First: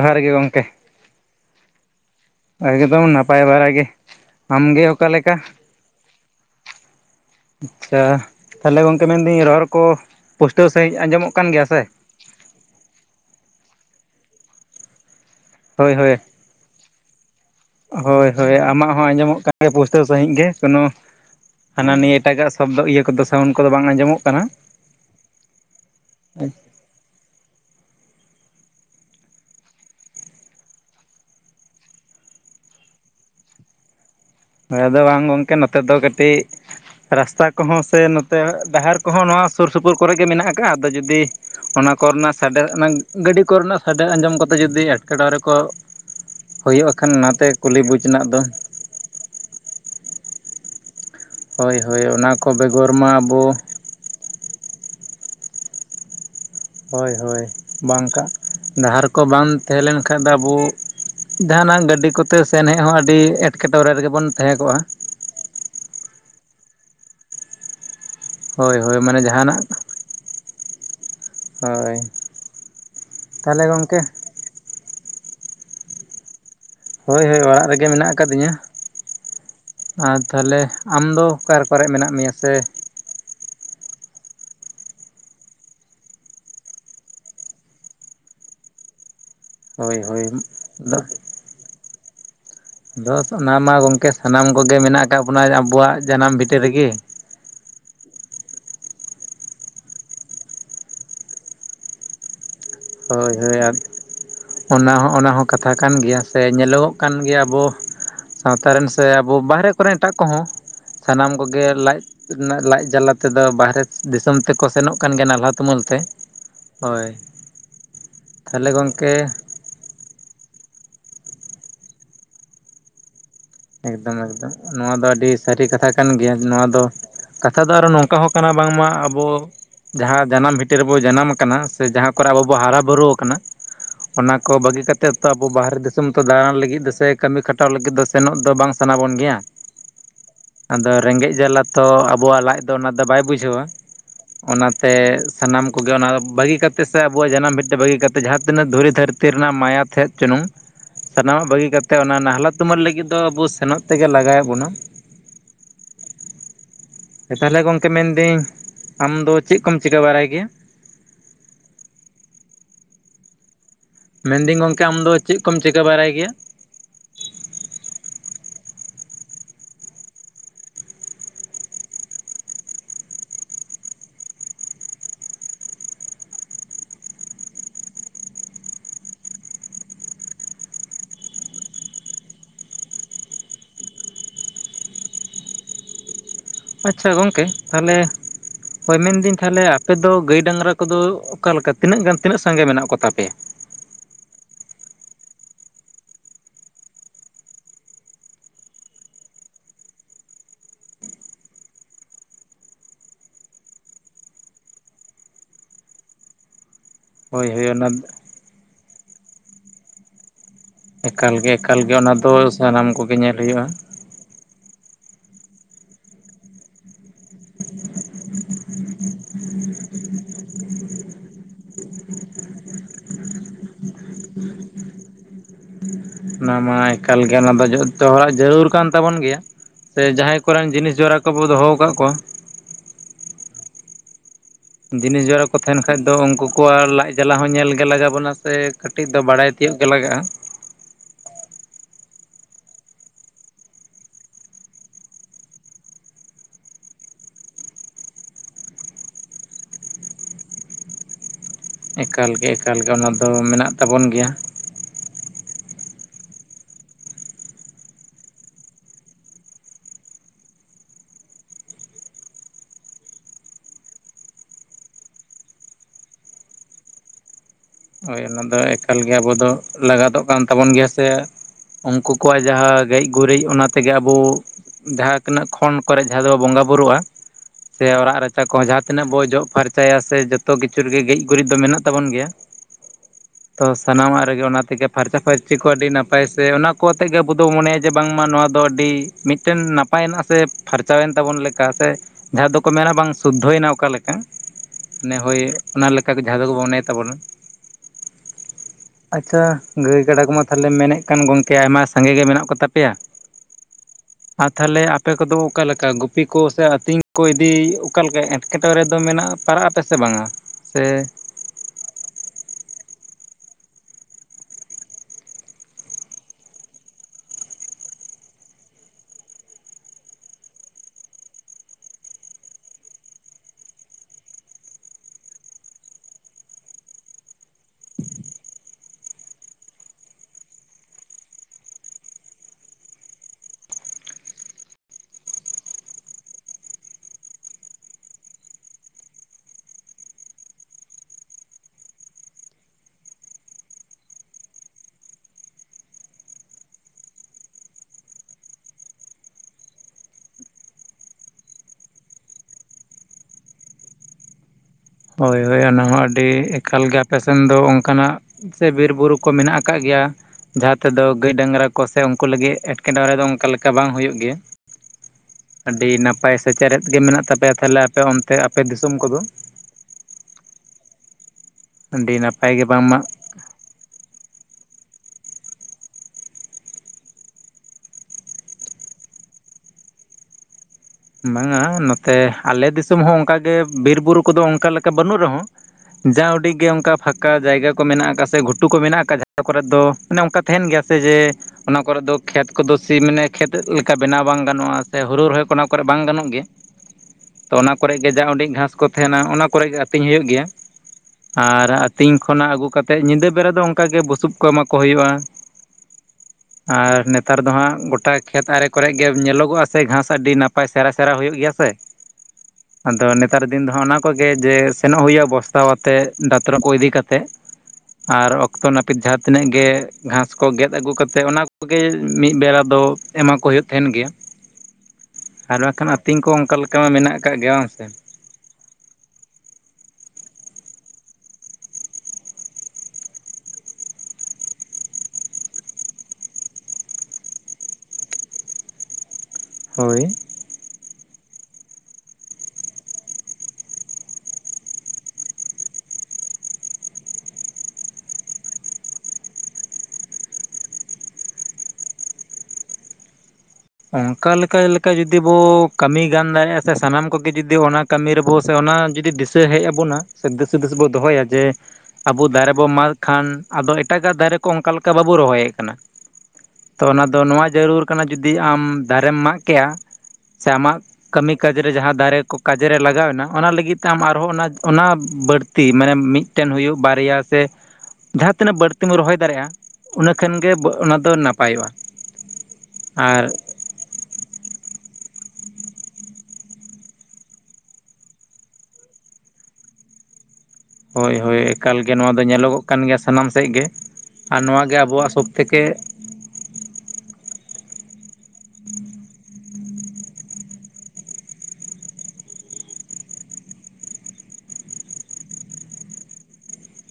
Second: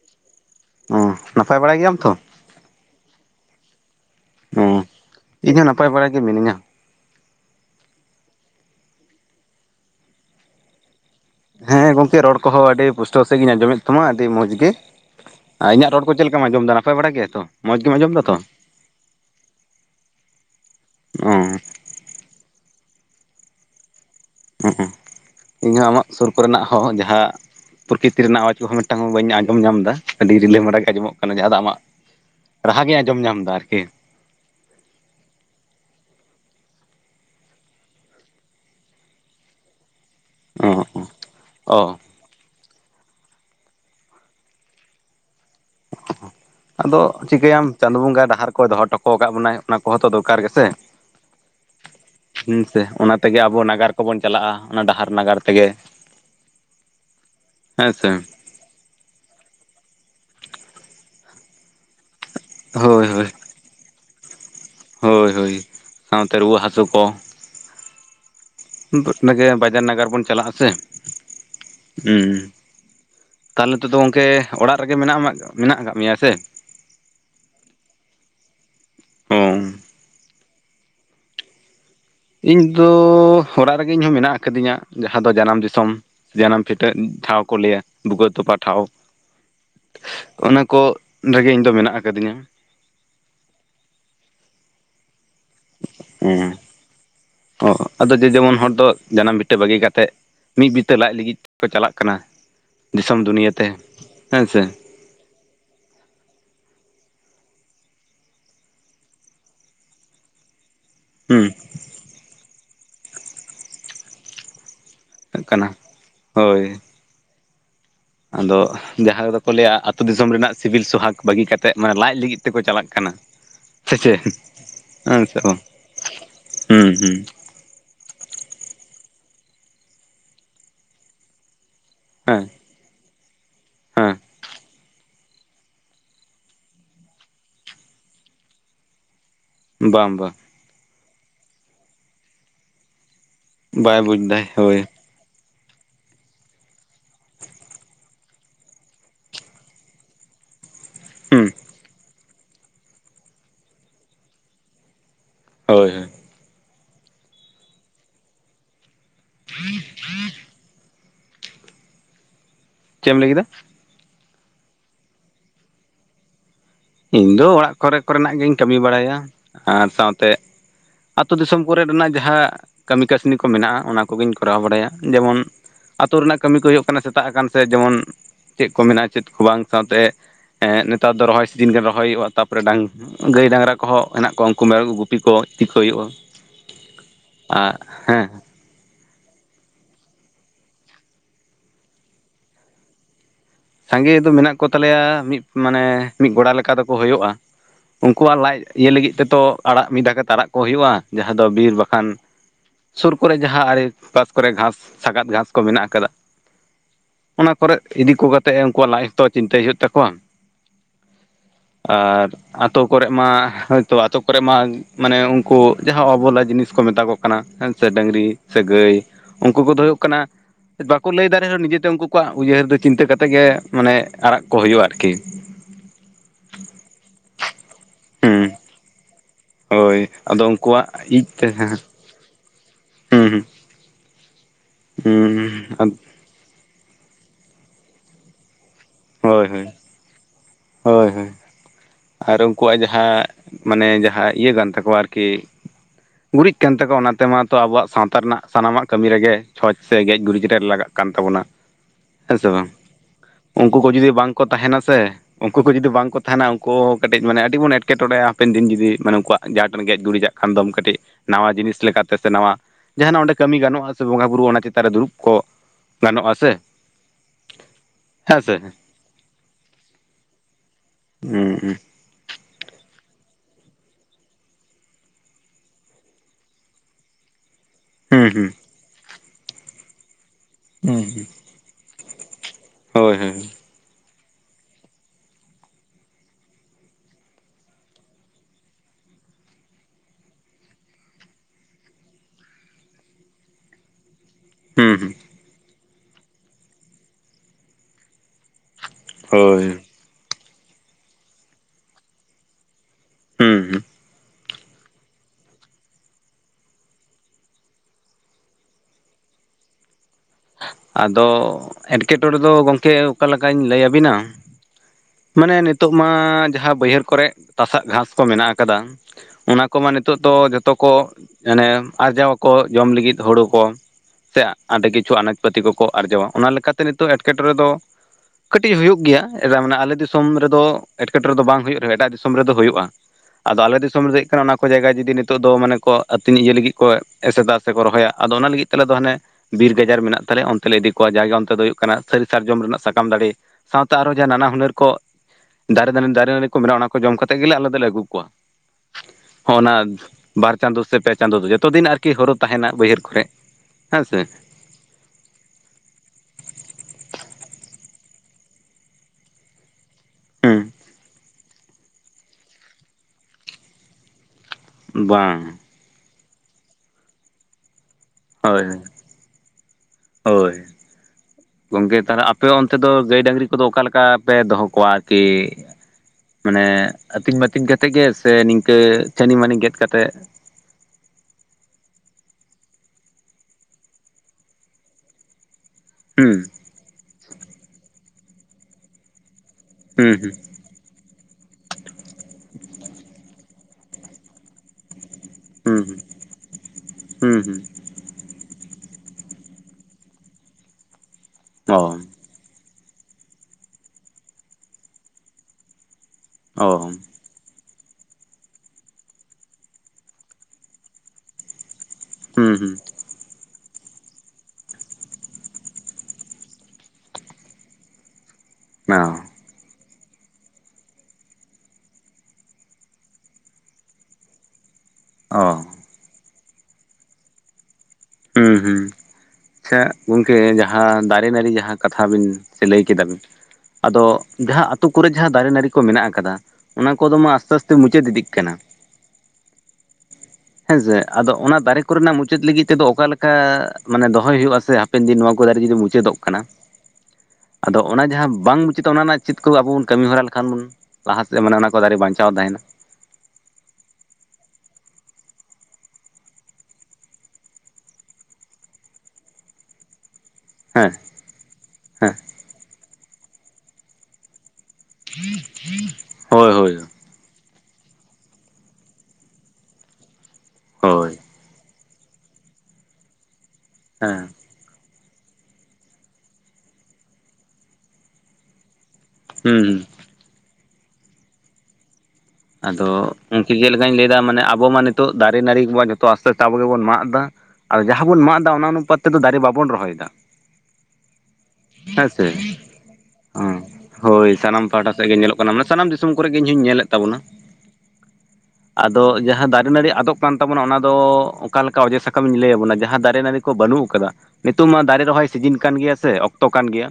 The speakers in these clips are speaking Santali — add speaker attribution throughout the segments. Speaker 1: ᱡᱚᱦᱟᱨ ᱜᱮ ᱜᱚᱢᱠᱮ
Speaker 2: ᱚᱸ ᱱᱟᱯᱟᱭ ᱵᱟᱲᱟᱭ ᱜᱮᱭᱟᱢ ᱛᱚ?
Speaker 1: ᱮᱠᱫᱚᱢ ᱱᱟᱯᱟᱭ ᱵᱟᱲᱟ ᱜᱮ
Speaker 2: ᱚᱸ
Speaker 1: ᱟᱢᱜᱮ ᱚᱠᱟ ᱞᱮᱠᱟ᱾
Speaker 2: ᱤᱧ ᱦᱚᱸ ᱱᱟᱯᱟᱭ ᱵᱟᱲᱟ ᱜᱮ ᱢᱤᱱᱟᱹᱧᱟ᱾
Speaker 1: ᱟᱪᱪᱷᱟ ᱛᱟᱦᱚᱞᱮ ᱜᱚᱝᱠᱮ ᱢᱮᱱᱫᱟᱹᱧ ᱨᱚᱲ ᱠᱚ ᱯᱩᱥᱴᱟᱹᱣ ᱥᱟᱺᱦᱤᱡ ᱟᱸᱡᱚᱢᱚᱜ ᱠᱟᱱᱟ᱾
Speaker 2: ᱦᱮᱸ ᱜᱚᱝᱠᱮ ᱨᱚᱲ ᱠᱚᱦᱚᱸ ᱟᱹᱰᱤ ᱯᱩᱥᱴᱟᱹᱣ ᱥᱟᱺᱦᱤᱡ ᱜᱮᱧ ᱟᱸᱡᱚᱢᱮᱫ ᱛᱟᱢᱟ ᱟᱹᱰᱤ ᱢᱚᱸᱡᱽ ᱜᱮ ᱟᱨ ᱤᱧᱟᱹᱜ
Speaker 1: ᱦᱳᱭ
Speaker 2: ᱨᱚᱲ ᱠᱚ
Speaker 1: ᱦᱳᱭ
Speaker 2: ᱪᱮᱫ ᱞᱮᱠᱟᱢ ᱟᱸᱡᱚᱢᱫᱟ ᱱᱟᱯᱟᱭ ᱵᱟᱲᱟ ᱜᱮᱭᱟ ᱛᱚ ᱢᱚᱸᱡᱽ ᱜᱮᱢ ᱟᱸᱡᱚᱢ ᱮᱫᱟᱛᱚ
Speaker 1: ᱜᱮ ᱯᱩᱥᱴᱟᱹᱣ ᱥᱟᱹᱦᱤᱡ ᱜᱮ ᱠᱳᱱᱳ ᱦᱟᱱᱟ ᱱᱤᱭᱟᱹ ᱮᱴᱟᱜᱟᱜ ᱥᱚᱵᱫᱚ ᱤᱭᱟᱹ ᱠᱚᱫᱚ ᱥᱟᱣᱩᱱᱰ ᱠᱚᱫᱚ ᱵᱟᱝ ᱟᱸᱡᱚᱢᱚᱜ ᱠᱟᱱᱟ᱾
Speaker 2: ᱤᱧ ᱦᱚᱸ ᱟᱢᱟᱜ ᱥᱩᱨ ᱠᱚᱨᱮᱱᱟᱜ ᱦᱚᱸ ᱡᱟᱦᱟᱸ ᱯᱨᱚᱠᱤᱛᱤ ᱨᱮᱱᱟᱜ ᱟᱣᱟᱡᱽ ᱠᱚᱦᱚᱸ ᱢᱤᱫᱴᱟᱝ ᱦᱚᱸ ᱵᱟᱹᱧ ᱟᱸᱡᱚᱢ ᱧᱟᱢᱮᱫᱫᱟ ᱟᱹᱰᱤ ᱨᱤᱞᱟᱹᱢᱟᱲᱟᱟ ᱜᱮ ᱟᱸᱡᱚᱢᱚᱜ ᱠᱟᱱᱟ᱾ ᱡᱟᱦᱟᱸ ᱫᱚ ᱟᱢᱟᱜ ᱨᱟᱦᱟ ᱜᱮᱭᱤᱧ ᱟᱸᱡᱚᱢ ᱧᱟᱢ ᱮᱫᱟ ᱟᱨᱠᱤ
Speaker 1: ᱦᱚᱭ ᱟᱫᱚ ᱵᱟᱝ ᱜᱚᱝᱠᱮ ᱱᱚᱛᱮ ᱫᱚ ᱠᱟᱹᱴᱤᱡ ᱨᱟᱥᱛᱟ ᱠᱚᱦᱚᱸ ᱥᱮ ᱱᱚᱛᱮ ᱰᱟᱦᱟᱨ ᱠᱚᱦᱚᱸ ᱱᱚᱣᱟ ᱥᱩᱨ ᱥᱩᱯᱩᱨ ᱠᱚᱨᱮ ᱜᱮ ᱢᱮᱱᱟᱜ ᱟᱠᱟᱫᱼᱟ
Speaker 2: ᱚᱸ
Speaker 1: ᱟᱫᱚ ᱡᱩᱫᱤ
Speaker 2: ᱚ
Speaker 1: ᱚᱱᱟ ᱠᱚᱨᱮᱱᱟ, ᱥᱟᱰᱮ ᱚᱱᱟ ᱜᱟᱹᱰᱤ ᱠᱚᱨᱮᱱᱟᱜ ᱥᱟᱰᱮ ᱟᱸᱡᱚᱢ ᱠᱟᱛᱮ ᱡᱩᱫᱤ ᱮᱴᱠᱮᱴᱚᱬᱮ ᱠᱚ᱾ ᱦᱩᱭᱩᱜᱼᱟ
Speaker 2: ᱟᱫᱚ
Speaker 1: ᱠᱷᱟᱱ ᱚᱱᱟᱛᱮ ᱠᱩᱞᱤ ᱵᱩᱡᱽ ᱨᱮᱱᱟᱜ ᱫᱚ
Speaker 2: ᱦᱚ ᱠᱟ ᱵᱚᱱᱟᱭ ᱚᱱᱟ ᱠᱚᱦᱚᱸ ᱛᱚ ᱫᱚᱨᱠᱟᱨ ᱜᱮᱥᱮ
Speaker 1: ᱦᱳᱭ ᱦᱳᱭ ᱚᱱᱟ ᱠᱚ
Speaker 2: ᱦᱮᱸ ᱥᱮ
Speaker 1: ᱵᱮᱜᱚᱨ
Speaker 2: ᱚᱱᱟ
Speaker 1: ᱢᱟ
Speaker 2: ᱛᱮᱜᱮ ᱟᱵᱚ ᱱᱟᱜᱟᱨ ᱠᱚᱵᱚᱱ ᱪᱟᱞᱟᱜᱼᱟ ᱚᱱᱟ ᱰᱟᱦᱟᱨ ᱱᱟᱜᱟᱨ ᱛᱮᱜᱮ
Speaker 1: ᱦᱳᱭ ᱦᱳᱭ
Speaker 2: ᱦᱮᱸ
Speaker 1: ᱵᱟᱝ
Speaker 2: ᱥᱮ᱾
Speaker 1: ᱠᱟᱜ ᱰᱟᱦᱟᱨ ᱠᱚ ᱵᱟᱝ ᱛᱟᱦᱮᱸ ᱞᱮᱱ ᱠᱷᱟᱡ ᱫᱚ ᱟᱵᱚ ᱡᱟᱸᱦᱟᱱᱟᱜ ᱜᱟᱹᱰᱤ ᱠᱚ ᱛᱮ ᱛᱮ ᱥᱮᱱ ᱦᱮᱡ ᱦᱚᱸ
Speaker 2: ᱦᱳᱭ
Speaker 1: ᱟᱹᱰᱤ
Speaker 2: ᱦᱳᱭ
Speaker 1: ᱮᱴᱠᱮᱴᱚᱬᱮ ᱨᱮᱜᱮ ᱵᱚᱱ ᱛᱟᱦᱮᱸ ᱠᱚᱜᱼᱟ
Speaker 2: ᱦᱳᱭ ᱦᱳᱭ ᱥᱟᱶᱛᱮ ᱨᱩᱣᱟᱹ ᱦᱟᱹᱥᱩ ᱠᱚ
Speaker 1: ᱦᱳᱭ ᱦᱳᱭ
Speaker 2: ᱟᱫᱚ
Speaker 1: ᱢᱟᱱᱮ
Speaker 2: ᱤᱱᱟᱹᱜᱮ
Speaker 1: ᱡᱟᱦᱟᱱᱟᱜ
Speaker 2: ᱵᱟᱡᱟᱨ ᱱᱟᱜᱟᱨ ᱵᱚᱱ ᱪᱟᱞᱟᱜ-ᱟ ᱥᱮ
Speaker 1: ᱦᱳᱭ
Speaker 2: ᱦᱩᱸ
Speaker 1: ᱛᱟᱦᱚᱞᱮ
Speaker 2: ᱛᱟᱦᱞᱮ ᱛᱚ ᱛᱚ
Speaker 1: ᱜᱚᱢᱠᱮ
Speaker 2: ᱜᱚᱝᱠᱮ ᱚᱲᱟᱜ ᱨᱮᱜᱮ ᱢᱮᱱᱟᱢᱟ ᱢᱮᱱᱟᱜ ᱠᱟᱫ ᱢᱮᱭᱟ ᱥᱮ
Speaker 1: ᱦᱳᱭ ᱦᱳᱭ ᱚᱲᱟᱜ ᱨᱮᱜᱮ ᱢᱮᱱᱟᱜ ᱠᱟᱫᱤᱧᱟ
Speaker 2: ᱦᱩᱸᱻ
Speaker 1: ᱟᱨ ᱛᱟᱦᱞᱮ ᱟᱢᱫᱚ ᱚᱠᱟ ᱠᱚᱨᱮ ᱢᱮᱱᱟᱜ ᱢᱮᱭᱟ ᱥᱮ
Speaker 2: ᱤᱧ ᱫᱚ ᱦᱚᱨᱟᱜ ᱨᱮᱜᱮ ᱤᱧᱦᱚᱸ ᱢᱮᱱᱟᱜ ᱠᱟᱫᱤᱧᱟ ᱡᱟᱦᱟᱸ ᱫᱚ ᱡᱟᱱᱟᱢ ᱫᱤᱥᱚᱢ ᱡᱟᱱᱟᱢ ᱯᱷᱤᱴᱟᱹᱜ ᱴᱷᱟᱶ ᱠᱚ ᱞᱟᱹᱭᱟ ᱵᱩᱠᱟᱹ ᱛᱚᱯᱟ ᱴᱷᱟᱶ
Speaker 1: ᱦᱳᱭ ᱦᱳᱭ
Speaker 2: ᱚᱱᱟ ᱠᱚ ᱨᱮᱜᱮ ᱤᱧ ᱫᱚ ᱢᱮᱱᱟᱜ ᱟᱠᱟᱫᱤᱧᱟ
Speaker 1: ᱫᱚᱥ ᱚᱱᱟ ᱢᱟ ᱜᱚᱝᱠᱮ ᱥᱟᱱᱟᱢ ᱠᱚᱜᱮ ᱢᱮᱱᱟᱜ ᱟᱠᱟᱫ ᱵᱚᱱᱟ ᱟᱵᱚᱣᱟᱜ ᱡᱟᱱᱟᱢ
Speaker 2: ᱦᱮᱸ
Speaker 1: ᱵᱷᱤᱴᱟᱹᱨ ᱨᱮᱜᱮ
Speaker 2: ᱚ ᱟᱫᱚ ᱡᱮ ᱡᱮᱢᱚᱱ ᱦᱚᱲ ᱫᱚ ᱡᱟᱱᱟᱢ ᱵᱷᱤᱴᱟᱹ ᱵᱟᱹᱜᱤ ᱠᱟᱛᱮᱫ ᱢᱤᱫ ᱵᱤᱛᱟᱹ ᱞᱟᱡ ᱞᱟᱹᱜᱤᱫ ᱛᱮ ᱠᱚ ᱪᱟᱞᱟᱜ ᱠᱟᱱᱟ ᱫᱤᱥᱚᱢ
Speaker 1: ᱦᱳᱭ
Speaker 2: ᱫᱩᱱᱤᱭᱟᱹ
Speaker 1: ᱦᱳᱭ
Speaker 2: ᱛᱮ
Speaker 1: ᱟᱨ
Speaker 2: ᱦᱮᱸ ᱥᱮ
Speaker 1: ᱚᱱᱟ ᱦᱚᱸ ᱚᱱᱟ ᱦᱚᱸ ᱠᱟᱛᱷᱟ ᱠᱟᱱ ᱜᱮᱭᱟ ᱥᱮ ᱧᱮᱞᱚᱜᱚᱜ ᱠᱟᱱ ᱜᱮᱭᱟ ᱟᱵᱚ ᱥᱟᱶᱛᱟ ᱨᱮᱱ ᱥᱮ ᱟᱵᱚ ᱵᱟᱦᱨᱮ ᱠᱚᱨᱮᱱ ᱮᱴᱟᱜ ᱠᱚᱦᱚᱸ ᱥᱟᱱᱟᱢ
Speaker 2: ᱦᱩᱸ
Speaker 1: ᱠᱚᱜᱮ ᱞᱟᱡ ᱨᱮᱱᱟᱜ ᱞᱟᱡ ᱡᱟᱞᱟ ᱛᱮ ᱫᱚ ᱵᱟᱦᱨᱮ ᱫᱤᱥᱚᱢ ᱛᱮᱠᱚ ᱥᱮᱱᱚᱜ ᱠᱟᱱ ᱜᱮᱭᱟ ᱱᱟᱞᱦᱟ
Speaker 2: ᱠᱟᱱᱟ
Speaker 1: ᱛᱩᱢᱟᱹᱞ ᱛᱮ, ᱦᱳᱭ
Speaker 2: ᱟᱫᱚ
Speaker 1: ᱛᱟᱦᱚᱞᱮ ᱜᱚᱝᱠᱮ
Speaker 2: ᱡᱟᱦᱟᱸ ᱨᱮᱫᱚ ᱠᱚ ᱞᱟᱹᱭᱟ ᱟᱹᱛᱩ ᱫᱤᱥᱚᱢ ᱨᱮᱱᱟᱜ ᱥᱤᱵᱤᱞ ᱥᱚᱦᱟᱜᱽ ᱵᱟᱹᱜᱤ ᱠᱟᱛᱮᱫ ᱢᱟᱱᱮ ᱞᱟᱡ ᱞᱟᱹᱜᱤᱫ ᱛᱮᱠᱚ ᱪᱟᱞᱟᱜ ᱠᱟᱱᱟ ᱥᱮ
Speaker 1: ᱮᱠᱫᱚᱢ
Speaker 2: ᱪᱮᱫ
Speaker 1: ᱮᱠᱫᱚᱢ ᱱᱚᱣᱟ ᱫᱚ
Speaker 2: ᱦᱮᱸ
Speaker 1: ᱟᱹᱰᱤ
Speaker 2: ᱥᱮ ᱵᱟᱝ
Speaker 1: ᱥᱟᱹᱨᱤ ᱠᱟᱛᱷᱟ ᱠᱟᱱ ᱜᱮᱭᱟ ᱱᱚᱣᱟ ᱫᱚ
Speaker 2: ᱦᱩᱸ ᱦᱩᱸ
Speaker 1: ᱠᱟᱛᱷᱟ ᱫᱚ ᱟᱨ ᱦᱚᱸ ᱱᱚᱝᱠᱟ ᱦᱚᱸ ᱠᱟᱱᱟ ᱵᱟᱝᱢᱟ ᱟᱵᱚ ᱡᱟᱦᱟᱸ ᱡᱟᱱᱟᱢ ᱵᱷᱤᱴᱟᱹ ᱨᱮᱵᱚ ᱡᱟᱱᱟᱢ ᱠᱟᱱᱟ ᱥᱮ ᱡᱟᱦᱟᱸ ᱠᱚᱨᱮ ᱟᱵᱚ
Speaker 2: ᱦᱮᱸ
Speaker 1: ᱵᱚ ᱦᱟᱨᱟ ᱵᱩᱨᱩᱣ ᱠᱟᱱᱟ
Speaker 2: ᱦᱮᱸ
Speaker 1: ᱚᱱᱟ ᱠᱚ ᱵᱟᱹᱜᱤ ᱠᱟᱛᱮᱫ ᱱᱚ [inaudible] ᱟᱵᱚ ᱵᱟᱦᱨᱮ ᱫᱤᱥᱚᱢ ᱛᱚ ᱫᱟᱬᱟᱱ ᱞᱟᱹᱜᱤᱫ ᱫᱚ ᱥᱮ ᱠᱟᱹᱢᱤ ᱠᱷᱟᱴᱟᱣ ᱞᱟᱹᱜᱤᱫ ᱫᱚ ᱥᱮᱱᱚᱜ ᱫᱚ ᱵᱟᱝ ᱥᱟᱱᱟ ᱵᱚᱱ ᱜᱮᱭᱟ᱾
Speaker 2: ᱵᱟᱝ ᱵᱟᱝ
Speaker 1: ᱟᱫᱚ ᱨᱮᱸᱜᱮᱡ ᱡᱟᱞᱟ ᱛᱚ ᱟᱵᱚᱣᱟᱜ ᱞᱟᱡ ᱫᱚ ᱚᱱᱟ ᱫᱚ ᱵᱟᱭ ᱵᱩᱡᱷᱟᱹᱣᱟ,
Speaker 2: ᱵᱟᱭ ᱵᱩᱡᱽ ᱫᱟᱭ
Speaker 1: ᱚᱱᱟ
Speaker 2: ᱦᱳᱭ
Speaker 1: ᱛᱮ ᱥᱟᱱᱟᱢ ᱠᱚᱜᱮ ᱚᱱᱟ ᱵᱷᱟᱹᱜᱤ ᱠᱟᱛᱮᱫ ᱥᱮ ᱟᱵᱚᱣᱟᱜ ᱡᱟᱱᱟᱢ ᱵᱷᱤᱴᱟᱹ ᱠᱟᱛᱮᱫ ᱡᱟᱦᱟᱸ ᱛᱤᱱᱟᱹᱜ ᱫᱷᱩᱲᱤ ᱫᱷᱟᱹᱨᱛᱤ ᱨᱮᱱᱟᱜ ᱢᱟᱭᱟ ᱛᱮᱡ ᱪᱚᱱᱩᱝ
Speaker 2: ᱦᱩᱸ
Speaker 1: ᱥᱟᱱᱟᱢᱟᱜ ᱵᱟᱹᱜᱤ ᱠᱟᱛᱮᱫ ᱚᱱᱟ ᱱᱟᱦᱞᱟ ᱛᱩᱢᱟᱹᱞ ᱞᱟᱹᱜᱤᱫ ᱫᱚ ᱵᱟᱹᱫ ᱥᱮᱱᱚᱜ ᱛᱮᱜᱮ ᱞᱟᱜᱟᱭᱮᱫ ᱵᱚᱱᱟ᱾
Speaker 2: ᱦᱳᱭ ᱦᱳᱭ
Speaker 1: ᱛᱟᱦᱚᱞᱮ ᱜᱚᱝᱠᱮ ᱢᱮᱱ ᱫᱟᱹᱧ ᱟᱢ ᱫᱚ ᱪᱮᱫ ᱠᱚᱢ ᱪᱤᱠᱟᱹ ᱵᱟᱲᱟᱭ ᱜᱮᱭᱟ?
Speaker 2: ᱪᱮᱫ ᱮᱢ ᱞᱟᱹᱭ ᱠᱮᱫᱟ?
Speaker 1: ᱢᱮᱱᱫᱟᱹᱧ ᱜᱚᱝᱠᱮ ᱟᱢᱫᱚ ᱪᱮᱫ ᱠᱚᱢ ᱪᱤᱠᱟᱹ ᱵᱟᱲᱟᱭ ᱜᱮᱭᱟ?
Speaker 2: ᱤᱧ ᱫᱚ ᱚᱲᱟᱜ ᱠᱚᱨᱮ ᱠᱚᱨᱮᱱᱟᱜ ᱜᱮᱧ ᱠᱟᱹᱢᱤ ᱵᱟᱲᱟᱭᱟ ᱟᱨ ᱥᱟᱶᱛᱮ ᱟᱹᱛᱳ ᱫᱤᱥᱚᱢ ᱠᱚᱨᱮ ᱱᱟᱜ ᱡᱟᱦᱟᱸ ᱠᱟᱹᱢᱤ ᱠᱟᱹᱥᱱᱤ ᱠᱚ ᱢᱮᱱᱟᱜᱼᱟ᱾ ᱚᱱᱟ ᱠᱚᱜᱤᱧ ᱠᱚᱨᱟᱣ ᱵᱟᱲᱟᱭᱟ, ᱡᱮᱢᱚᱱ ᱟᱹᱛᱩ ᱨᱮᱱᱟᱜ ᱠᱟᱹᱢᱤ ᱠᱚ ᱦᱩᱭᱩᱜ ᱠᱟᱱᱟ ᱥᱮᱛᱟᱜ ᱟᱠᱟᱱ ᱥᱮ ᱡᱮᱢᱚᱱ ᱪᱮᱫ ᱠᱚ ᱢᱮᱱᱟᱜᱼᱟ ᱪᱮᱫ ᱠᱚ ᱵᱟᱝ ᱥᱟᱶᱛᱮ ᱱᱮᱛᱟᱨ ᱫᱚ ᱨᱚᱦᱚᱭ ᱥᱤᱡᱤᱱ ᱜᱮ ᱨᱚᱦᱚᱭ ᱦᱩᱭᱩᱜᱼᱟ ᱛᱟᱨᱯᱚᱨᱮ ᱰᱟᱝ ᱜᱟᱹᱭ ᱰᱟᱝᱨᱟ ᱠᱚᱦᱚᱸ ᱦᱮᱱᱟᱜ ᱠᱚᱣᱟ ᱩᱱᱠᱩ ᱢᱮᱨᱚᱢ ᱜᱩᱯᱤ ᱠᱚ ᱤᱫᱤ ᱠᱚ ᱦᱩᱭᱩᱜᱼᱟ ᱾
Speaker 1: ᱟᱪᱷᱟ ᱜᱚᱢᱠᱮ ᱛᱟᱦᱚᱞᱮ ᱦᱳᱭ ᱢᱮᱱ ᱫᱟᱹᱧ ᱛᱟᱦᱞᱮ ᱟᱯᱮ ᱫᱚ ᱜᱟᱹᱭ ᱰᱟᱝᱨᱟ ᱠᱚᱫᱚ ᱚᱠᱟ ᱞᱮᱠᱟ ᱛᱤᱱᱟᱹᱜ ᱜᱟᱱ ᱛᱤᱱᱟᱹᱜ ᱥᱟᱸᱜᱮ ᱢᱮᱱᱟᱜ ᱠᱚ ᱛᱟᱯᱮᱭᱟ
Speaker 2: ᱥᱟᱸᱜᱮ ᱫᱚ ᱢᱮᱱᱟᱜ ᱠᱚ ᱛᱟᱞᱮᱭᱟ ᱢᱤᱫ ᱢᱟᱱᱮ ᱢᱤᱫ ᱜᱚᱲᱟ ᱞᱮᱠᱟ ᱫᱚᱠᱚ ᱦᱳᱜᱳᱼᱟ᱾ ᱩᱱᱠᱩᱣᱟᱜ ᱞᱟᱡ ᱤᱭᱟᱹ ᱞᱟᱹᱜᱤᱫ ᱛᱮ ᱛᱚ ᱟᱲᱟᱜ ᱢᱤᱫ ᱤᱫᱷᱟ ᱜᱮ ᱛᱟᱨᱟᱜ ᱠᱚ ᱦᱩᱭᱩᱜᱼᱟ᱾ ᱡᱟᱦᱟᱸ ᱫᱚ ᱵᱤᱨ ᱵᱟᱠᱷᱟᱱ ᱥᱩᱨ ᱠᱚᱨᱮ ᱡᱟᱦᱟᱸ ᱟᱲᱮ ᱯᱟᱥ ᱠᱚᱨᱮ ᱜᱷᱟᱥ ᱥᱟᱜᱟᱛ ᱜᱷᱟᱥ ᱠᱚ ᱢᱮᱱᱟᱜ ᱟᱠᱟᱫᱟ᱾
Speaker 1: ᱦᱳᱭ
Speaker 2: ᱚᱱᱟ
Speaker 1: ᱦᱳᱭ
Speaker 2: ᱠᱚᱨᱮᱜ ᱤᱫᱤ ᱠᱚ ᱠᱟᱛᱮᱜ ᱩᱱᱠᱩᱣᱟᱜ ᱞᱟᱡ ᱦᱚ ᱛᱚ ᱪᱤᱱᱛᱟᱹᱭ ᱦᱩᱭᱩᱜ ᱛᱟᱠᱚᱣᱟ᱾
Speaker 1: ᱮᱠᱟᱞ ᱜᱮ ᱮᱠᱟᱞ ᱜᱮ ᱚᱱᱟ
Speaker 2: ᱟᱨ
Speaker 1: ᱫᱚ
Speaker 2: ᱟᱹᱛᱩ
Speaker 1: ᱥᱟᱱᱟᱢ
Speaker 2: ᱠᱚᱨᱮ
Speaker 1: ᱠᱚᱜᱮ
Speaker 2: ᱢᱟ
Speaker 1: ᱧᱮᱞ ᱦᱩᱭᱩᱜᱼᱟ
Speaker 2: ᱛᱚ ᱟᱛᱳ ᱠᱚᱨᱮ ᱢᱟ ᱢᱟᱱᱮ ᱩᱱᱠᱩ ᱡᱟᱦᱟᱸ ᱚᱵᱚᱞᱟ ᱡᱤᱱᱤᱥ ᱠᱚ ᱢᱮᱛᱟ ᱠᱚ᱾ ᱦᱮᱥᱮ ᱰᱟᱹᱝᱨᱤ ᱥᱮ ᱜᱟᱹᱭ ᱩᱱᱠᱩ ᱩᱱᱠᱩ ᱠᱚ ᱫᱚ ᱦᱩᱭᱩᱜ ᱠᱟᱱᱟ ᱵᱟᱠᱚ ᱞᱟᱹᱭ ᱫᱟᱲᱮᱜ-ᱟ, ᱱᱤᱡᱮ ᱛᱮ ᱩᱱᱠᱩᱣᱟᱜ ᱩᱭᱦᱟᱹᱨ ᱫᱚ ᱪᱤᱱᱛᱟᱹ ᱠᱟᱛᱮ ᱛᱮᱜᱮ ᱢᱟᱱᱮ ᱟᱲᱟᱜ ᱠᱚ ᱦᱩᱭᱩᱜᱼᱟ ᱟᱨᱠᱤ᱾
Speaker 1: ᱚᱱᱟ ᱢᱟ ᱮᱠᱟᱞ ᱜᱮ ᱚᱱᱟ ᱫᱚ ᱡᱚᱛᱚ ᱦᱚᱲᱟᱜ
Speaker 2: ᱦᱩᱸ
Speaker 1: ᱡᱟᱹᱨᱩᱲ ᱠᱟᱱ ᱛᱟᱵᱚᱱ ᱜᱮᱭᱟ᱾ ᱥᱮ
Speaker 2: ᱦᱳᱭ
Speaker 1: ᱡᱟᱦᱟᱸᱭ
Speaker 2: ᱟᱫᱚ
Speaker 1: ᱠᱚᱨᱮᱱ
Speaker 2: ᱩᱱᱠᱩᱣᱟᱜ
Speaker 1: ᱡᱤᱱᱤᱥ ᱡᱟ
Speaker 2: ᱤᱡ
Speaker 1: ᱠᱚᱵᱚ
Speaker 2: ᱛᱮ
Speaker 1: ᱫᱚᱦᱚ
Speaker 2: ᱦᱮᱸ
Speaker 1: ᱟᱠᱟᱫ ᱠᱚᱣᱟ
Speaker 2: ᱦᱩᱸ ᱦᱩᱸ ᱾
Speaker 1: ᱡᱤᱱᱤᱥ ᱡᱚᱨᱟ ᱠᱚ ᱛᱟᱦᱮᱱ ᱠᱷᱟᱡ ᱫᱚ ᱩᱱᱠᱩ ᱠᱚᱣᱟᱜ ᱞᱟᱡ ᱡᱟᱞᱟ ᱦᱚᱸ ᱧᱮᱞ ᱜᱮ ᱞᱟᱜᱟ ᱵᱚᱱᱟ ᱥᱮ ᱠᱟᱹᱴᱤᱡ ᱫᱚ
Speaker 2: ᱦᱳᱭ
Speaker 1: ᱵᱟᱲᱟᱭ
Speaker 2: ᱦᱳᱭ
Speaker 1: ᱛᱤᱭᱳᱜ ᱜᱮ ᱞᱟᱜᱟᱜᱼᱟ ᱾
Speaker 2: ᱦᱳᱭ ᱦᱳᱭ ᱾ ᱟᱨ ᱩᱱᱠᱩᱣᱟᱜ ᱡᱟᱦᱟᱸ ᱢᱟᱱᱮ ᱡᱟᱦᱟᱸ ᱤᱭᱟᱹ ᱠᱟᱱ ᱛᱟᱠᱚᱣᱟ ᱟᱨᱠᱤ ᱜᱩᱨᱤᱡ ᱠᱟᱱ ᱛᱟᱠᱚᱣᱟ ᱚᱱᱟ ᱛᱮᱢᱟ ᱛᱚ ᱟᱵᱚᱣᱟᱜ ᱥᱟᱶᱛᱟ ᱨᱮᱱᱟᱜ ᱥᱟᱱᱟᱢᱟᱜ ᱠᱟᱹᱢᱤ ᱨᱮᱜᱮ ᱪᱷᱚᱸᱪ ᱥᱮ ᱜᱮᱡ ᱜᱩᱨᱤᱡ ᱨᱮ ᱞᱟᱜᱟᱜ ᱠᱟᱱ ᱛᱟᱵᱚᱱᱟ ᱾
Speaker 1: ᱮᱠᱟᱞ ᱜᱮ ᱮᱠᱟᱞ ᱜᱮ ᱚᱱᱟ ᱫᱚ ᱢᱮᱱᱟᱜ
Speaker 2: ᱩᱱᱠᱩ ᱠᱚ
Speaker 1: ᱛᱟᱵᱚᱱ
Speaker 2: ᱡᱩᱫᱤ
Speaker 1: ᱜᱮᱭᱟ
Speaker 2: ᱵᱟᱝ ᱠᱚ ᱛᱟᱦᱮᱱᱟ ᱥᱮ ᱩᱱᱠᱩ ᱠᱚ ᱡᱩᱫᱤ ᱵᱟᱝ ᱠᱚ ᱛᱟᱦᱮᱱᱟ ᱩᱱᱠᱩ ᱠᱟᱹᱴᱤᱡ ᱢᱟᱱᱮ ᱟᱹᱰᱤ ᱵᱚᱱ ᱮᱴᱠᱮᱴᱚᱬᱮᱭᱟ ᱦᱟᱯᱮᱱ ᱫᱤᱱ ᱡᱩᱫᱤ ᱢᱟᱱᱮ ᱩᱱᱠᱩᱣᱟᱜ ᱡᱟᱦᱟᱸ ᱠᱟᱱᱟ ᱜᱮᱡ ᱜᱩᱨᱤᱡᱟ᱾ ᱠᱷᱟᱱ ᱫᱚᱢ ᱠᱟᱹᱴᱤᱡ ᱱᱟᱣᱟ ᱡᱤᱱᱤᱥ ᱞᱮ ᱠᱟᱛᱮ ᱥᱮ ᱱᱟᱣᱟ ᱡᱟᱦᱟᱱᱟᱜ ᱚᱸᱰᱮ ᱠᱟᱹᱢᱤ ᱜᱟᱱᱚᱜ ᱟ ᱥᱮ ᱵᱚᱸᱜᱟ ᱵᱩᱨᱩ ᱚᱱᱟ ᱪᱮᱛᱟᱱ ᱨᱮ ᱫᱩᱲᱩᱵ ᱠᱚ ᱜᱟᱱᱚᱜ ᱟᱥᱮ?
Speaker 1: ᱦᱳᱭ ᱚᱱᱟ ᱫᱚ ᱮᱠᱟᱞ ᱜᱮ ᱠᱚ ᱟᱵᱚ ᱫᱚ ᱞᱟᱜᱟᱛᱚᱜ ᱠᱟᱱ ᱛᱟᱵᱚᱱ ᱜᱮᱭᱟ ᱥᱮ
Speaker 2: ᱦᱩᱸ ᱦᱩᱸ
Speaker 1: ᱩᱱᱠᱩ ᱠᱚᱣᱟᱜ ᱡᱟᱦᱟᱸ ᱜᱮᱡ ᱜᱩᱨᱤᱡ ᱚᱱᱟ ᱛᱮᱜᱮ ᱟᱵᱚ ᱡᱟᱦᱟᱸ ᱛᱤᱱᱟᱹᱜ ᱠᱷᱚᱱ ᱠᱚᱨᱮ ᱡᱟᱦᱟᱸ ᱫᱚᱵᱚ ᱵᱚᱸᱜᱟ ᱵᱩᱨᱩᱜᱼᱟ, ᱥᱮ ᱚᱲᱟᱜ
Speaker 2: ᱦᱩᱸ
Speaker 1: ᱨᱟᱪᱟ ᱠᱚᱦᱚᱸ ᱡᱟᱦᱟᱸ ᱛᱤᱱᱟᱹᱜ ᱵᱚ ᱡᱚᱜ ᱯᱷᱟᱨᱪᱟᱭᱟ ᱥᱮ ᱡᱚᱛᱚ ᱠᱤᱪᱷᱩ ᱨᱮᱜᱮ ᱜᱮᱡ
Speaker 2: ᱦᱩᱸ
Speaker 1: ᱜᱩᱨᱤᱡ ᱫᱚ ᱢᱮᱱᱟᱜ ᱛᱟᱵᱚᱱ ᱜᱮᱭᱟ ᱾
Speaker 2: ᱦᱳᱭ ᱦᱳᱭ ᱾
Speaker 1: ᱛᱚ ᱥᱟᱱᱟᱢᱟᱜ ᱨᱮᱜᱮ ᱚᱱᱟ ᱛᱮᱜᱮ ᱯᱷᱟᱨᱪᱟ ᱯᱷᱟᱨᱪᱤ ᱠᱚ ᱟᱹᱰᱤ ᱱᱟᱯᱟᱭ ᱥᱮ ᱚᱱᱟ ᱠᱚ ᱟᱛᱮ ᱜᱮ ᱟᱵᱚ ᱫᱚ ᱢᱚᱱᱮᱭᱟ ᱡᱮ ᱵᱟᱝᱢᱟ ᱱᱚᱣᱟ ᱫᱚ ᱟᱹᱰᱤ ᱾ ᱢᱤᱫᱴᱮᱱ ᱱᱟᱯᱟᱭᱮᱱᱟ ᱥᱮ ᱯᱷᱟᱨᱪᱟᱣᱮᱱ ᱛᱟᱵᱚᱱ ᱞᱮᱠᱟ ᱛᱮ ᱡᱟᱦᱟᱸ ᱫᱚᱠᱚ ᱢᱮᱱᱟ ᱵᱟᱝ ᱥᱩᱫᱽᱫᱷᱚᱭᱮᱱᱟ ᱚᱠᱟ ᱞᱮᱠᱟ᱾
Speaker 2: ᱦᱩᱸ
Speaker 1: ᱢᱚᱱᱮ ᱦᱳᱭ ᱚᱱᱟ ᱞᱮᱠᱟ ᱡᱟᱦᱟᱸ ᱫᱚᱠᱚ ᱢᱚᱱᱮ ᱛᱟᱵᱚᱱᱟ᱾ ᱟᱪᱪᱷᱟ
Speaker 2: ᱦᱳᱭ
Speaker 1: ᱜᱟᱹᱭ ᱠᱟᱰᱟ ᱠᱚᱢᱟ ᱛᱟᱦᱚᱞᱮᱢ ᱢᱮᱱᱮᱫ ᱠᱟᱱ ᱜᱚᱝᱠᱮ ᱟᱭᱢᱟ ᱥᱟᱸᱜᱮ ᱜᱮ ᱢᱮᱱᱟᱜ ᱠᱚ ᱛᱟᱯᱮᱭᱟ ᱾
Speaker 2: ᱦᱩᱸ ᱦᱩᱸ ᱾
Speaker 1: ᱟᱨ ᱛᱟᱦᱚᱞᱮ ᱟᱯᱮ ᱠᱚᱫᱚ ᱚᱠᱟ ᱞᱮᱠᱟ ᱜᱩᱯᱤ ᱠᱚ ᱥᱮ ᱟᱹᱛᱤᱧ ᱠᱚ ᱤᱫᱤ ᱚᱠᱟ ᱞᱮᱠᱟ ᱮ ᱴᱠᱮᱴᱚᱬᱮ ᱫᱚ ᱢᱮᱱᱟᱜᱼᱟ ᱯᱟᱲᱟᱜ ᱟᱯᱮ ᱥᱮ ᱵᱟᱝᱟ? ᱥᱮ
Speaker 2: ᱟᱫᱚ ᱮᱴᱠᱮᱴᱚᱬᱮ ᱫᱚ ᱜᱚᱝᱠᱮ ᱚᱠᱟ ᱞᱮᱠᱟᱧ ᱞᱟᱹᱭ ᱟᱵᱤᱱᱟ ᱾ ᱢᱟᱱᱮ ᱱᱤᱛᱚᱜ ᱢᱟ ᱡᱟᱦᱟᱸ ᱵᱟᱹᱭᱦᱟᱹᱲ ᱠᱚᱨᱮᱜ ᱛᱟᱥᱟᱜ ᱜᱷᱟᱸᱥ ᱠᱚ ᱢᱮᱱᱟᱜ ᱠᱟᱫᱟ, ᱚᱱᱟ ᱠᱚᱢᱟ ᱱᱤᱛᱚᱜ ᱫᱚ ᱡᱚᱛᱚ ᱠᱚ ᱢᱟᱱᱮ ᱟᱨᱡᱟᱣ ᱟᱠᱚ ᱡᱚᱢ ᱞᱟᱹᱜᱤᱫ ᱦᱩᱲᱩ ᱠᱚ ᱾ ᱥᱮ ᱟᱹᱰᱤ ᱠᱤᱪᱷᱩ ᱟᱱᱟᱡ ᱯᱟᱹᱛᱤ ᱠᱚᱠᱚ ᱟᱨᱡᱟᱣᱟ ᱚᱱᱟ ᱞᱮᱠᱟ ᱱᱤᱛᱚᱜ ᱮᱴᱠᱮᱴᱚᱬᱮ ᱫᱚ ᱠᱟᱹᱴᱤᱡ ᱦᱩᱭᱩᱜ ᱜᱮᱭᱟ ᱮᱫᱟ ᱟᱞᱮ ᱫᱚ ᱫᱤᱥᱚᱢ ᱨᱮᱫᱚ ᱮᱴᱠᱮᱴᱚᱲᱮ ᱫᱚ ᱵᱟᱝ ᱦᱩᱭᱩᱜ ᱨᱮᱦᱚᱸ ᱮᱴᱟᱜ ᱫᱤᱥᱚᱢ ᱨᱮᱫᱚ ᱦᱩᱭᱩᱜᱼᱟ ᱾ ᱟᱫᱚ ᱟᱞᱮ ᱫᱤᱥᱚᱢ ᱨᱮᱫᱚ ᱦᱮᱡ ᱠᱟᱱᱟ ᱚᱱᱟ ᱠᱚ ᱡᱟᱭᱜᱟ ᱡᱩᱫᱤ ᱱᱤᱛᱚᱜ ᱫᱚ ᱢᱟᱱᱮ ᱠᱚ ᱟᱹᱛᱤᱧ ᱤᱭᱟᱹ ᱞᱟᱹᱜᱤᱫ ᱠᱚ ᱦᱮ ᱥᱮ ᱫᱟᱜ ᱥᱮᱠᱚ ᱨᱚᱦᱚᱭᱟ ᱟᱫᱚ ᱚᱱᱟ ᱞᱟᱹᱜᱤᱫ ᱛᱟᱞᱮ ᱫᱚ ᱦᱟᱱᱮ ᱾ ᱵᱤᱨ ᱜᱟᱡᱟᱲ ᱢᱮᱱᱟᱜ ᱛᱟᱞᱮᱭᱟ ᱚᱱᱛᱮ ᱞᱮ ᱤᱫᱤ ᱠᱚᱣᱟ ᱡᱟᱜᱮ ᱚᱱᱛᱮ ᱫᱚ ᱦᱩᱭᱩᱜ ᱠᱟᱱᱟ ᱥᱟᱹᱨᱤ ᱥᱟᱨᱡᱚᱢ ᱨᱮᱱᱟᱜ ᱥᱟᱠᱟᱢ ᱫᱟᱲᱮ ᱥᱟᱶᱛᱮ ᱟᱨ ᱦᱚᱸ ᱡᱟᱦᱟᱸ ᱱᱟᱱᱟ ᱦᱩᱱᱟᱹᱨ ᱠᱚ ᱫᱟᱨᱮ ᱻᱫᱟᱨᱮ ᱱᱟᱹᱲᱤ ᱠᱚ ᱢᱮᱱᱟᱜᱼᱟ ᱚᱱᱟ ᱠᱚ ᱡᱚᱢ ᱠᱟᱛᱮᱜ ᱜᱮᱞᱮ ᱟᱞᱮ ᱫᱚᱞᱮ ᱟᱹᱜᱩ ᱠᱚᱣᱟ ᱦᱚᱜᱱᱟ ᱵᱟᱨ ᱪᱟᱸᱫᱳ ᱥᱮ ᱯᱮ ᱪᱟᱸᱫᱳ ᱫᱚ ᱡᱚᱛᱚ ᱫᱤᱱ ᱟᱨᱠᱤ ᱦᱚᱨᱳ ᱛᱟᱦᱮᱱᱟ ᱵᱟᱹᱭᱦᱟᱹᱲ ᱠᱚᱨᱮᱫ ᱦᱮᱸ ᱥᱮ
Speaker 1: ᱦᱳᱭ ᱦᱳᱭ ᱚᱱᱟ ᱦᱚᱸ ᱟᱹᱰᱤ ᱮᱠᱟᱞ ᱜᱮ ᱟᱯᱮᱥᱮᱫ ᱫᱚ ᱚᱱᱠᱟᱱᱟᱜ ᱥᱮ ᱵᱤᱨ ᱵᱩᱨᱩ ᱠᱚ ᱢᱮᱱᱟᱜ ᱟᱠᱟᱜ ᱜᱮᱭᱟ
Speaker 2: ᱦᱩᱸ
Speaker 1: ᱡᱟᱦᱟᱸ ᱛᱮᱫᱚ ᱜᱟᱹᱭ ᱰᱟᱝᱨᱟ ᱠᱚ ᱥᱮ ᱩᱱᱠᱩ ᱞᱟᱹᱜᱤᱫ ᱮᱴᱠᱮᱴᱚᱬᱮ ᱫᱚ ᱚᱱᱠᱟ ᱞᱮᱠᱟ ᱵᱟᱝ ᱦᱩᱭᱩᱜ ᱜᱮᱭᱟ ᱾
Speaker 2: ᱵᱟᱝ ᱾
Speaker 1: ᱟᱹᱰᱤ ᱱᱟᱯᱟᱭ ᱥᱮ ᱪᱟᱨᱮᱫ ᱜᱮ ᱢᱮᱱᱟᱜ ᱛᱟᱯᱮᱭᱟ ᱛᱟᱦᱚᱞᱮ ᱟᱯᱮ ᱚᱱᱛᱮ ᱟᱯᱮ
Speaker 2: ᱦᱳᱭ
Speaker 1: ᱫᱤᱥᱚᱢ ᱠᱚᱫᱚ ᱾
Speaker 2: ᱦᱳᱭ ᱾ ᱜᱚᱝᱠᱮ
Speaker 1: ᱟᱹᱰᱤ
Speaker 2: ᱛᱟᱦᱚᱞᱮ ᱟᱯᱮ
Speaker 1: ᱱᱟᱯᱟᱭ ᱜᱮ
Speaker 2: ᱚᱱᱛᱮ ᱫᱚ
Speaker 1: ᱵᱟᱝᱢᱟ
Speaker 2: ᱜᱟᱹᱭ ᱰᱟᱹᱟᱝᱨᱤ ᱩᱱ ᱠᱚᱫᱚ ᱚᱠᱟ ᱞᱮᱠᱟ ᱯᱮ ᱫᱚᱦᱚ ᱠᱚᱣᱟ ᱠᱤ? ᱢᱟᱱᱮ ᱟᱹᱛᱤᱧ ᱵᱟᱹᱛᱤᱧ ᱠᱟᱛᱮ ᱜᱮ ᱥᱮ ᱱᱤᱝᱠᱟᱹ ᱪᱷᱟᱹᱱᱤᱢᱟᱹᱱᱤ ᱜᱮᱫ ᱠᱟᱛᱮ
Speaker 1: ᱵᱟᱝᱟ ᱱᱚᱛᱮ ᱟᱞᱮ ᱫᱤᱥᱚᱢ ᱦᱚᱸ ᱚᱱᱠᱟ ᱜᱮ ᱵᱤᱨ ᱵᱩᱨᱩ ᱠᱚᱫᱚ ᱚᱱᱠᱟ ᱞᱮᱠᱟ ᱵᱟᱹᱱᱩᱜ ᱨᱮᱦᱚᱸ, ᱡᱟ
Speaker 2: ᱦᱩᱸ
Speaker 1: ᱩᱰᱤᱜ ᱜᱮ ᱚᱱᱠᱟ ᱯᱷᱟᱸᱠᱟ ᱡᱟᱭᱜᱟ ᱠᱚ ᱢᱮᱱᱟᱜ ᱟᱠᱟᱫ ᱥᱮ ᱜᱷᱩᱴᱩ ᱠᱚ ᱢᱮᱱᱟᱜ ᱟᱠᱟᱫᱟ ᱟ ᱠᱚᱨᱮ ᱫᱚ
Speaker 2: ᱦᱩᱸ
Speaker 1: ᱢᱟᱱᱮ
Speaker 2: ᱦᱩᱸ
Speaker 1: ᱚᱱᱠᱟ ᱛᱟᱦᱮᱱ ᱜᱮᱭᱟ ᱥᱮ ᱡᱮ ᱚᱱᱟ ᱠᱚ ᱫᱚ ᱠᱷᱮᱛ ᱠᱚᱫᱚ ᱥᱤ ᱢᱟᱱᱮ ᱠᱷᱮᱛ ᱞᱮᱠᱟ ᱵᱮᱱᱟᱣ ᱵᱟᱝ ᱜᱟᱱᱚᱜᱼᱟ ᱥᱮ ᱦᱩᱨᱩ ᱨᱚᱦᱚᱭ
Speaker 2: ᱦᱩᱸ
Speaker 1: ᱠᱚᱨᱮ ᱵᱟᱝ ᱜᱟᱱᱚᱜ ᱜᱮᱭᱟ
Speaker 2: ᱦᱩᱸ
Speaker 1: ᱛᱚ
Speaker 2: ᱦᱩᱸ
Speaker 1: ᱚᱱᱟ ᱠᱚᱨᱮ ᱜᱮ ᱡᱟ ᱩᱸᱰᱤ ᱜᱷᱟᱸᱥ ᱠᱚ ᱛᱟᱦᱮᱱᱟ ᱚᱱᱟ ᱠᱚᱨᱮ ᱜᱮ ᱟᱹᱛᱤᱧ ᱦᱩᱭᱩᱜ ᱜᱮᱭᱟ ᱟᱨ
Speaker 2: ᱚ
Speaker 1: ᱟᱹᱛᱤᱧ ᱾ ᱠᱷᱚᱱᱟᱜ ᱟᱹᱜᱩ ᱠᱟᱛᱮᱫ ᱧᱤᱫᱟᱹ ᱵᱮᱨᱟ ᱫᱚ ᱚᱱᱠᱟ ᱜᱮ ᱵᱩᱥᱩᱵ ᱠᱚ ᱮᱢᱟ ᱠᱚ ᱦᱩᱭᱩᱜᱼᱟ ᱾
Speaker 2: ᱚ
Speaker 1: ᱟᱨ ᱱᱮᱛᱟᱨ ᱫᱚ ᱦᱟᱸᱜ ᱜᱚᱴᱟ ᱠᱷᱮᱛ ᱟᱨᱮ ᱠᱚᱨᱮᱜ ᱜᱮ ᱧᱮᱞᱚᱜᱚᱜᱼᱟ ᱥᱮ ᱜᱷᱟᱸᱥ ᱟᱹᱰᱤ ᱱᱟ ᱦᱚᱭ ᱥᱮᱨᱟ ᱥᱮᱨᱟ ᱦᱳᱭᱳᱜ ᱜᱮᱭᱟ ᱥᱮ
Speaker 2: ᱦᱩᱸᱻ ᱦᱩᱸ
Speaker 1: ᱟᱫᱚ ᱱᱮᱛᱟᱨ ᱫᱤᱱ ᱫᱚ ᱚᱱᱟ ᱠᱚᱜᱮ ᱡᱮ ᱥᱮᱱᱚᱜ ᱦᱩᱭᱩᱜᱼᱟ, ᱵᱚᱥᱛᱟ ᱟᱛᱮᱫ ᱫᱟᱛᱨᱚᱢ ᱠᱚ ᱤᱫᱤ ᱠᱟᱛᱮᱫ ᱟᱨ ᱚᱠᱛᱚ ᱱᱟᱹᱯᱤᱛ
Speaker 2: ᱚ
Speaker 1: ᱡᱟᱦᱟᱸ ᱛᱤᱱᱟᱹᱜ ᱜᱮ ᱜᱷᱟᱸᱥ ᱠᱚ ᱜᱮᱫ ᱟᱹᱜᱩ ᱠᱟᱛᱮᱮᱫ ᱚᱱᱟ ᱠᱚᱜᱮ ᱢᱤᱫ ᱵᱮᱲᱟ ᱫᱚ ᱮᱢᱟ ᱠᱚ ᱦᱩᱭᱩᱜ ᱛᱟᱦᱮᱱ ᱜᱮᱭᱟ ᱾
Speaker 2: ᱚ
Speaker 1: ᱟᱨ ᱵᱟᱠᱷᱟᱱ ᱟᱹᱛᱤᱧ ᱠᱚ ᱚᱱᱠᱟ ᱞᱮᱠᱟ ᱢᱟ ᱢᱮᱱᱟᱜ ᱟᱠᱟᱫ ᱜᱮ ᱵᱟᱝ ᱥᱮ
Speaker 2: ᱦᱮᱸ ᱦᱩᱸ ᱟᱪᱷᱟ ᱜᱚᱝᱠᱮ ᱡᱟᱦᱟᱸ ᱫᱟᱨᱮ ᱱᱟᱹᱲᱤ ᱡᱟᱦᱟᱸ ᱠᱟᱛᱷᱟ ᱵᱤᱱ ᱞᱟᱹᱭ ᱠᱮᱫᱟ ᱵᱤᱱ ᱟᱫᱚ ᱡᱟᱦᱟᱸ ᱟᱛᱳ ᱠᱚᱨᱮᱫ ᱡᱟᱦᱟᱸ ᱫᱟᱨᱮ ᱱᱟᱹᱲᱤ ᱠᱚ ᱢᱮᱱᱟᱜ ᱠᱟᱫᱟ ᱚᱱᱟ ᱠᱚᱫᱚ ᱢᱟ ᱟᱥᱛᱮ ᱟᱥᱛᱮ ᱢᱩᱪᱟᱹᱫ ᱤᱫᱤᱜ ᱠᱟᱱᱟ
Speaker 1: ᱦᱳᱭ
Speaker 2: ᱦᱮᱸᱥᱮ ᱟᱫᱚ ᱚᱱᱟ ᱫᱟᱨᱮ ᱠᱚᱨᱮᱱᱟᱜ ᱢᱩᱪᱟᱹᱫ ᱞᱟᱹᱜᱤᱫ ᱛᱮᱫᱚ ᱚᱠᱟᱞᱮᱠᱟ ᱢᱟᱱᱮ ᱫᱚᱦᱚᱭ ᱦᱩᱭᱩᱜ ᱟ ᱥᱮ ᱦᱟᱯᱮᱱ ᱫᱤᱱ ᱱᱚᱣᱟ ᱠᱚ ᱫᱟᱨᱮ ᱡᱩᱫᱤ ᱢᱩᱪᱟᱹᱫᱚᱜ ᱠᱟᱱᱟ ᱾
Speaker 1: [inaudible]
Speaker 2: ᱟᱫᱚ ᱚᱱᱟ ᱡᱟᱦᱟᱸ ᱵᱟᱝ ᱢᱩᱪᱟ. ᱫᱚᱜ ᱚᱱᱟ ᱨᱮᱱᱟᱜ ᱪᱮᱫ ᱠᱚ ᱟᱵᱚ ᱵᱚᱱ ᱠᱟᱹᱢᱤ ᱦᱚᱨᱟ ᱞᱮᱠᱷᱟᱱ ᱵᱚᱱ ᱞᱟᱦᱟ ᱥᱮᱫ ᱢᱟᱱᱮ ᱚᱱᱟ ᱠᱚ ᱫᱟᱨᱮ ᱵᱟᱧᱪᱟᱣ ᱛᱟᱦᱮᱱᱟ
Speaker 1: ᱚᱱᱠᱟ ᱞᱮᱠᱟ ᱞᱮᱠᱟ ᱡᱩᱫᱤ ᱵᱚ ᱠᱟᱹᱢᱤ ᱜᱟᱱ ᱫᱟᱲᱮᱭᱟᱜᱼᱟ ᱥᱮ ᱥᱟᱱᱟᱢ ᱠᱚᱜᱮ ᱡᱩᱫᱤ ᱚᱱᱟ ᱠᱟᱹᱢᱤ ᱨᱮᱵᱚ ᱥᱮ ᱚᱱᱟ ᱡᱩᱫᱤ ᱫᱤᱥᱟᱹ ᱦᱮᱡ ᱟᱵᱚᱱᱟ ᱥᱮ ᱫᱤᱥ ᱦᱩᱫᱤᱥ ᱵᱚ
Speaker 2: ᱦᱮᱸ
Speaker 1: ᱫᱚᱦᱚᱭᱟ ᱡᱮ
Speaker 2: ᱦᱮᱸ
Speaker 1: ᱟᱵᱚ ᱫᱟᱨᱮ ᱵᱚᱱ ᱢᱟᱜ ᱠᱷᱟᱱ ᱟᱫᱚ ᱮᱴᱟᱜᱟᱜ ᱫᱟᱨᱮ ᱚᱱᱠᱟ ᱞᱮᱠᱟ ᱵᱟᱵᱚ ᱨᱚᱦᱚᱭᱮᱫ ᱠᱟᱱᱟ
Speaker 2: ᱦᱳᱭ ᱦᱳᱭ
Speaker 1: ᱛᱚ ᱚᱱᱟ ᱫᱚ ᱱᱚᱣᱟ ᱡᱟᱹᱨᱩ ᱠᱟᱱᱟ ᱡᱩᱫᱤ ᱡᱩᱫᱤ ᱟᱢ ᱫᱟᱨᱮᱢ ᱢᱟᱜ ᱠᱮᱭᱟ ᱥᱮ ᱟᱢᱟᱜ
Speaker 2: ᱦᱳᱭ
Speaker 1: ᱠᱟᱹᱢᱤ ᱠᱟᱡᱽᱮᱨᱮ ᱡᱟᱦᱟᱸ ᱫᱟᱨᱮ ᱠᱚ ᱠᱟᱡᱮ ᱨᱮ ᱞᱟᱜᱟᱣ ᱱᱟ ᱚᱱᱟ ᱞᱟᱹᱜᱤᱫ ᱛᱮ ᱟᱢ
Speaker 2: ᱦᱮᱸ
Speaker 1: ᱟᱨᱦᱚᱸ ᱚᱱᱟ ᱚᱱᱟ ᱵᱟᱹᱲᱛᱤ ᱢᱟᱱᱮ ᱢᱤᱫᱴᱮᱱ ᱦᱩᱭᱩᱜ ᱵᱟᱨᱭᱟ ᱥᱮ ᱡᱟᱦᱟᱸ ᱛᱤᱱᱟᱹᱜ ᱵᱟᱹᱲᱛᱤᱢ ᱨᱚᱦᱚᱭ ᱫᱟᱲᱮᱭᱟᱜᱼᱟ
Speaker 2: ᱦᱩᱸ ᱦᱩᱸ
Speaker 1: ᱩᱱᱟᱹ ᱠᱷᱟᱱ ᱜᱮ ᱚᱱᱟ ᱫᱚ ᱱᱟᱯᱟᱭᱚᱜᱼᱟ ᱾
Speaker 2: ᱟᱫᱚ ᱜᱚᱝᱠᱮ ᱡᱮ ᱞᱮᱠᱟᱧ ᱞᱟᱹᱭ ᱫᱟ ᱢᱟᱱᱮ ᱟᱵᱚ ᱢᱟ ᱱᱤᱛᱚᱜ ᱫᱟᱨᱮ ᱱᱟᱹᱲᱤ ᱠᱚ ᱡᱚᱛᱚ ᱟᱥᱛᱮ ᱟᱥᱛᱮ ᱛᱮ ᱟᱵᱚ ᱜᱮᱵᱚᱱ ᱢᱟᱜ ᱫᱟ ᱾ ᱟᱨ ᱡᱟᱦᱟᱸ ᱵᱚᱱ ᱢᱟᱜ ᱫᱟ ᱚᱱᱟ ᱚᱱᱩᱯᱟᱛ ᱛᱮᱫᱚ ᱫᱟᱨᱮ ᱵᱟᱵᱚᱱ ᱨᱚᱦᱚᱭ ᱫᱟ
Speaker 1: ᱦᱳᱭ ᱦᱳᱭ ᱮᱠᱟᱞ ᱜᱮ ᱱᱚᱣᱟ ᱫᱚ ᱧᱮᱞᱚᱜᱚᱜ ᱠᱟᱱ ᱜᱮᱭᱟ ᱥᱟᱱᱟᱢ ᱥᱮᱫ
Speaker 2: ᱦᱮᱸ
Speaker 1: ᱜᱮ
Speaker 2: ᱦᱳᱭ
Speaker 1: ᱟᱨ
Speaker 2: ᱥᱟᱱᱟᱢ
Speaker 1: ᱱᱚᱣᱟ
Speaker 2: ᱯᱟᱦᱴᱟ
Speaker 1: ᱟᱵᱚᱣᱟᱜ
Speaker 2: ᱥᱮᱫ ᱜᱮ
Speaker 1: ᱥᱚᱵ
Speaker 2: ᱧᱮᱞᱚᱜ ᱠᱟᱱᱟ ᱢᱟᱱᱮ
Speaker 1: ᱛᱷᱮᱠᱮ
Speaker 2: ᱥᱟᱱᱟᱢ ᱫᱤᱥᱚᱢ ᱠᱚᱨᱮᱜ ᱜᱮ ᱤᱧᱦᱚᱧ ᱧᱮᱞᱮᱫ ᱛᱟᱵᱚᱱᱟ ᱾
Speaker 1: [inaudible]
Speaker 2: ᱟᱫᱚ ᱡᱟᱦᱟᱸ ᱫᱟᱨᱮ ᱱᱟᱹᱲᱤ ᱟᱫᱚᱜ ᱠᱟᱱ ᱛᱟᱵᱚᱱᱟ ᱚᱱᱟ ᱫᱚ ᱚᱠᱟ ᱞᱮᱠᱟ ᱚᱡᱮ ᱥᱟᱠᱟᱢ ᱤᱧ ᱞᱟᱹᱭ ᱟᱵᱚᱱᱟ ᱡᱟᱦᱟᱸ ᱫᱟᱨᱮ ᱱᱟᱹᱲᱤ ᱠᱚ ᱵᱟᱹᱱᱩᱜ ᱠᱟᱫᱟ ᱱᱤᱛᱚᱜ ᱢᱟ ᱫᱟᱨᱮ ᱨᱚᱦᱚᱭ ᱥᱤᱡᱤᱱ ᱠᱟᱱ ᱜᱮᱭᱟ ᱥᱮ ᱚᱠᱛᱚ ᱠᱟᱱ ᱜᱮᱭᱟ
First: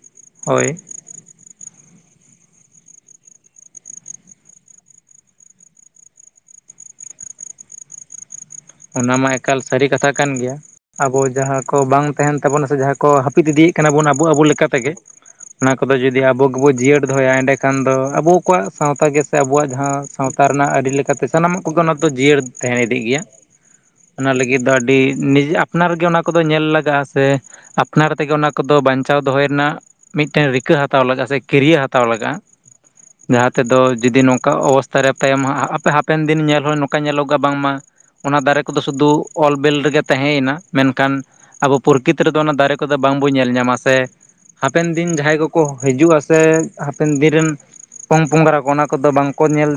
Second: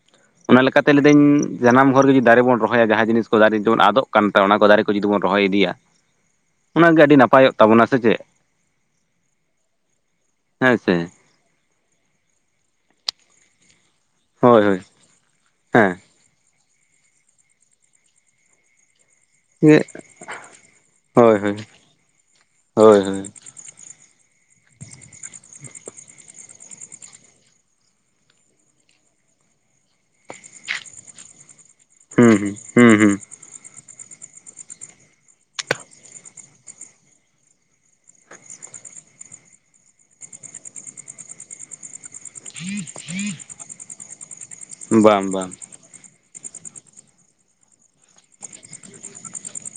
Speaker 2: ᱾ ᱚᱱᱟ
Speaker 1: ᱦᱳᱭ
Speaker 2: ᱞᱮᱠᱟ ᱛᱮ ᱞᱟᱹᱭ ᱤᱫᱟᱹᱧ ᱡᱟᱱᱟᱢ ᱜᱚᱨ ᱜᱮ ᱡᱩᱫᱤ ᱫᱟᱨᱮ ᱵᱚᱱ ᱨᱚᱦᱚᱭᱟ ᱡᱟᱦᱟᱸ ᱡᱤᱱᱤᱥ ᱠᱚ ᱫᱟᱨᱮ ᱡᱮᱢᱚᱱ ᱟᱫᱚᱜ ᱠᱟᱱᱛᱮ ᱚᱱᱟ ᱠᱚ ᱫᱟᱨᱮ ᱠᱚ ᱡᱩᱫᱤ ᱵᱚᱱ ᱨᱚᱦᱚᱭ ᱤᱫᱤᱭᱟ, ᱚᱱᱟᱜᱮ ᱟᱹᱰᱤ ᱱᱟᱯᱟᱭᱚᱜ ᱛᱟᱵᱚᱱᱟ ᱥᱮ ᱪᱮᱫ?
Speaker 1: ᱚᱱᱟ ᱢᱟ ᱮᱠᱟᱞ ᱥᱟᱹᱨᱤ ᱠᱟᱛᱷᱟ ᱠᱟᱱ ᱜᱮᱭᱟ᱾
Speaker 2: ᱦᱮᱸ ᱥᱮ
Speaker 1: ᱟᱵᱚ ᱡᱟᱸᱦᱟ ᱠᱚ ᱵᱟᱝ ᱛᱟᱦᱮᱱ ᱛᱟᱵᱚᱱᱟ ᱾ ᱥᱮ ᱡᱟᱦᱟᱸ ᱠᱚ ᱦᱟᱹᱯᱤᱫ ᱤᱫᱤᱭᱮᱫ ᱠᱟᱱᱟ ᱵᱚᱱ ᱟᱵᱚ ᱟᱵᱚ
Speaker 2: ᱦᱳᱭ
Speaker 1: ᱞᱮᱠᱟ
Speaker 2: ᱦᱳᱭ
Speaker 1: ᱛᱮᱜᱮ ᱾ ᱚᱱᱟ ᱠᱚ
Speaker 2: ᱦᱮᱸ
Speaker 1: ᱫᱚ ᱡᱩᱫᱤ ᱟᱵᱚ ᱜᱮᱵᱚ ᱡᱤᱭᱟᱹᱲ ᱫᱚᱦᱚᱭᱟ ᱮᱸᱰᱮᱠᱷᱟᱱ ᱫᱚ ᱟᱵᱚ ᱠᱚᱣᱟᱜ ᱥᱟᱶᱛᱟ ᱜᱮ ᱥᱮ ᱟᱵᱚᱣᱟᱜ
Speaker 2: ᱦᱳᱭ
Speaker 1: ᱡᱟᱦᱟᱸ ᱥᱟᱶᱛᱟ ᱨᱮᱱᱟᱜ ᱟᱹᱨᱤ ᱞᱮᱠᱟᱛᱮ
Speaker 2: ᱦᱳᱭ ᱦᱳᱭ
Speaker 1: ᱥᱟᱱᱟᱢᱟᱜ ᱠᱚᱜᱮ ᱚᱱᱟ ᱫᱚ ᱡᱤᱭᱟᱹᱲ ᱛᱟᱦᱮᱸ
Speaker 2: ᱦᱳᱭ
Speaker 1: ᱤᱫᱤᱜ ᱜᱮᱭᱟ ᱚᱱᱟ ᱞᱟᱹᱜᱤᱫ ᱫᱚ ᱟᱹᱰᱤ ᱱᱤᱡᱮ ᱟᱯᱱᱟᱨ ᱜᱮ ᱚᱱᱟ ᱠᱚ ᱫᱚ ᱧᱮᱞ ᱞᱟᱜᱟᱜᱼᱟ ᱥᱮ ᱟᱯᱱᱟᱨ ᱛᱮᱜᱮ ᱚᱱᱟ ᱠᱚᱫᱚ ᱵᱟᱧᱪᱟᱣ ᱫᱚᱦᱚᱭ ᱨᱮᱱᱟᱜ ᱢᱤᱫᱴᱮᱱ ᱨᱤᱠᱟᱹ ᱦᱟᱛᱟᱣ ᱞᱟᱜᱟᱜᱼᱟ ᱥᱮ ᱠᱮᱨᱤᱭᱟᱹ ᱦᱟ ᱦᱟᱛᱟᱣ ᱞᱟᱜᱟᱜᱼᱟ
Speaker 2: ᱦᱩᱸ ᱦᱩᱸ ᱦᱩᱸ
Speaker 1: ᱡᱟᱦᱟᱸ ᱛᱮᱫᱚ ᱡᱩᱫᱤ ᱱᱚᱝᱠᱟ ᱚᱵᱚᱥᱛᱟ ᱨᱮ ᱛᱟᱭᱚᱢᱟ ᱦᱟᱸ ᱟᱯᱮ ᱦᱟᱯᱮᱱ ᱫᱤᱱ ᱧᱮᱞ ᱦᱚᱸ ᱱᱚᱝᱠᱟ ᱧᱮᱞᱚᱜᱼᱟ ᱵᱟᱝᱢᱟ ᱚᱱᱟ ᱫᱟᱨᱮ ᱠᱚᱫᱚ ᱥᱩᱫᱷᱩ ᱚᱞᱵᱮᱞ ᱨᱮᱜᱮ ᱛᱟᱦᱮᱸᱭ ᱱᱟ ᱢᱮᱱᱠᱷᱟᱱ ᱟᱵᱚ ᱯᱩᱨᱠᱤᱛ ᱨᱮᱫᱚ ᱚᱱᱟ ᱫᱟᱨᱮ ᱠᱚᱫᱚ ᱵᱟᱝᱵᱚ ᱧᱮᱞ ᱧᱟᱢᱟ ᱥᱮ ᱦᱟᱯᱮᱱ
Speaker 2: ᱦᱩᱸ
Speaker 1: ᱫᱤᱱ
Speaker 2: ᱵᱟᱝ
Speaker 1: ᱡᱟᱦᱟᱸᱭ
Speaker 2: ᱵᱟᱝ
Speaker 1: ᱠᱚ-ᱠᱚ ᱦᱤᱡᱩᱜᱼᱟ ᱥᱮ ᱦᱟᱯᱮᱱ ᱫᱤᱱ ᱨᱮᱱ ᱯᱚᱝ ᱯᱚᱝᱜᱨᱟ ᱠᱚ ᱚᱱᱟ ᱠᱚᱫᱚ ᱵᱟᱝᱠᱚ ᱧᱮᱞ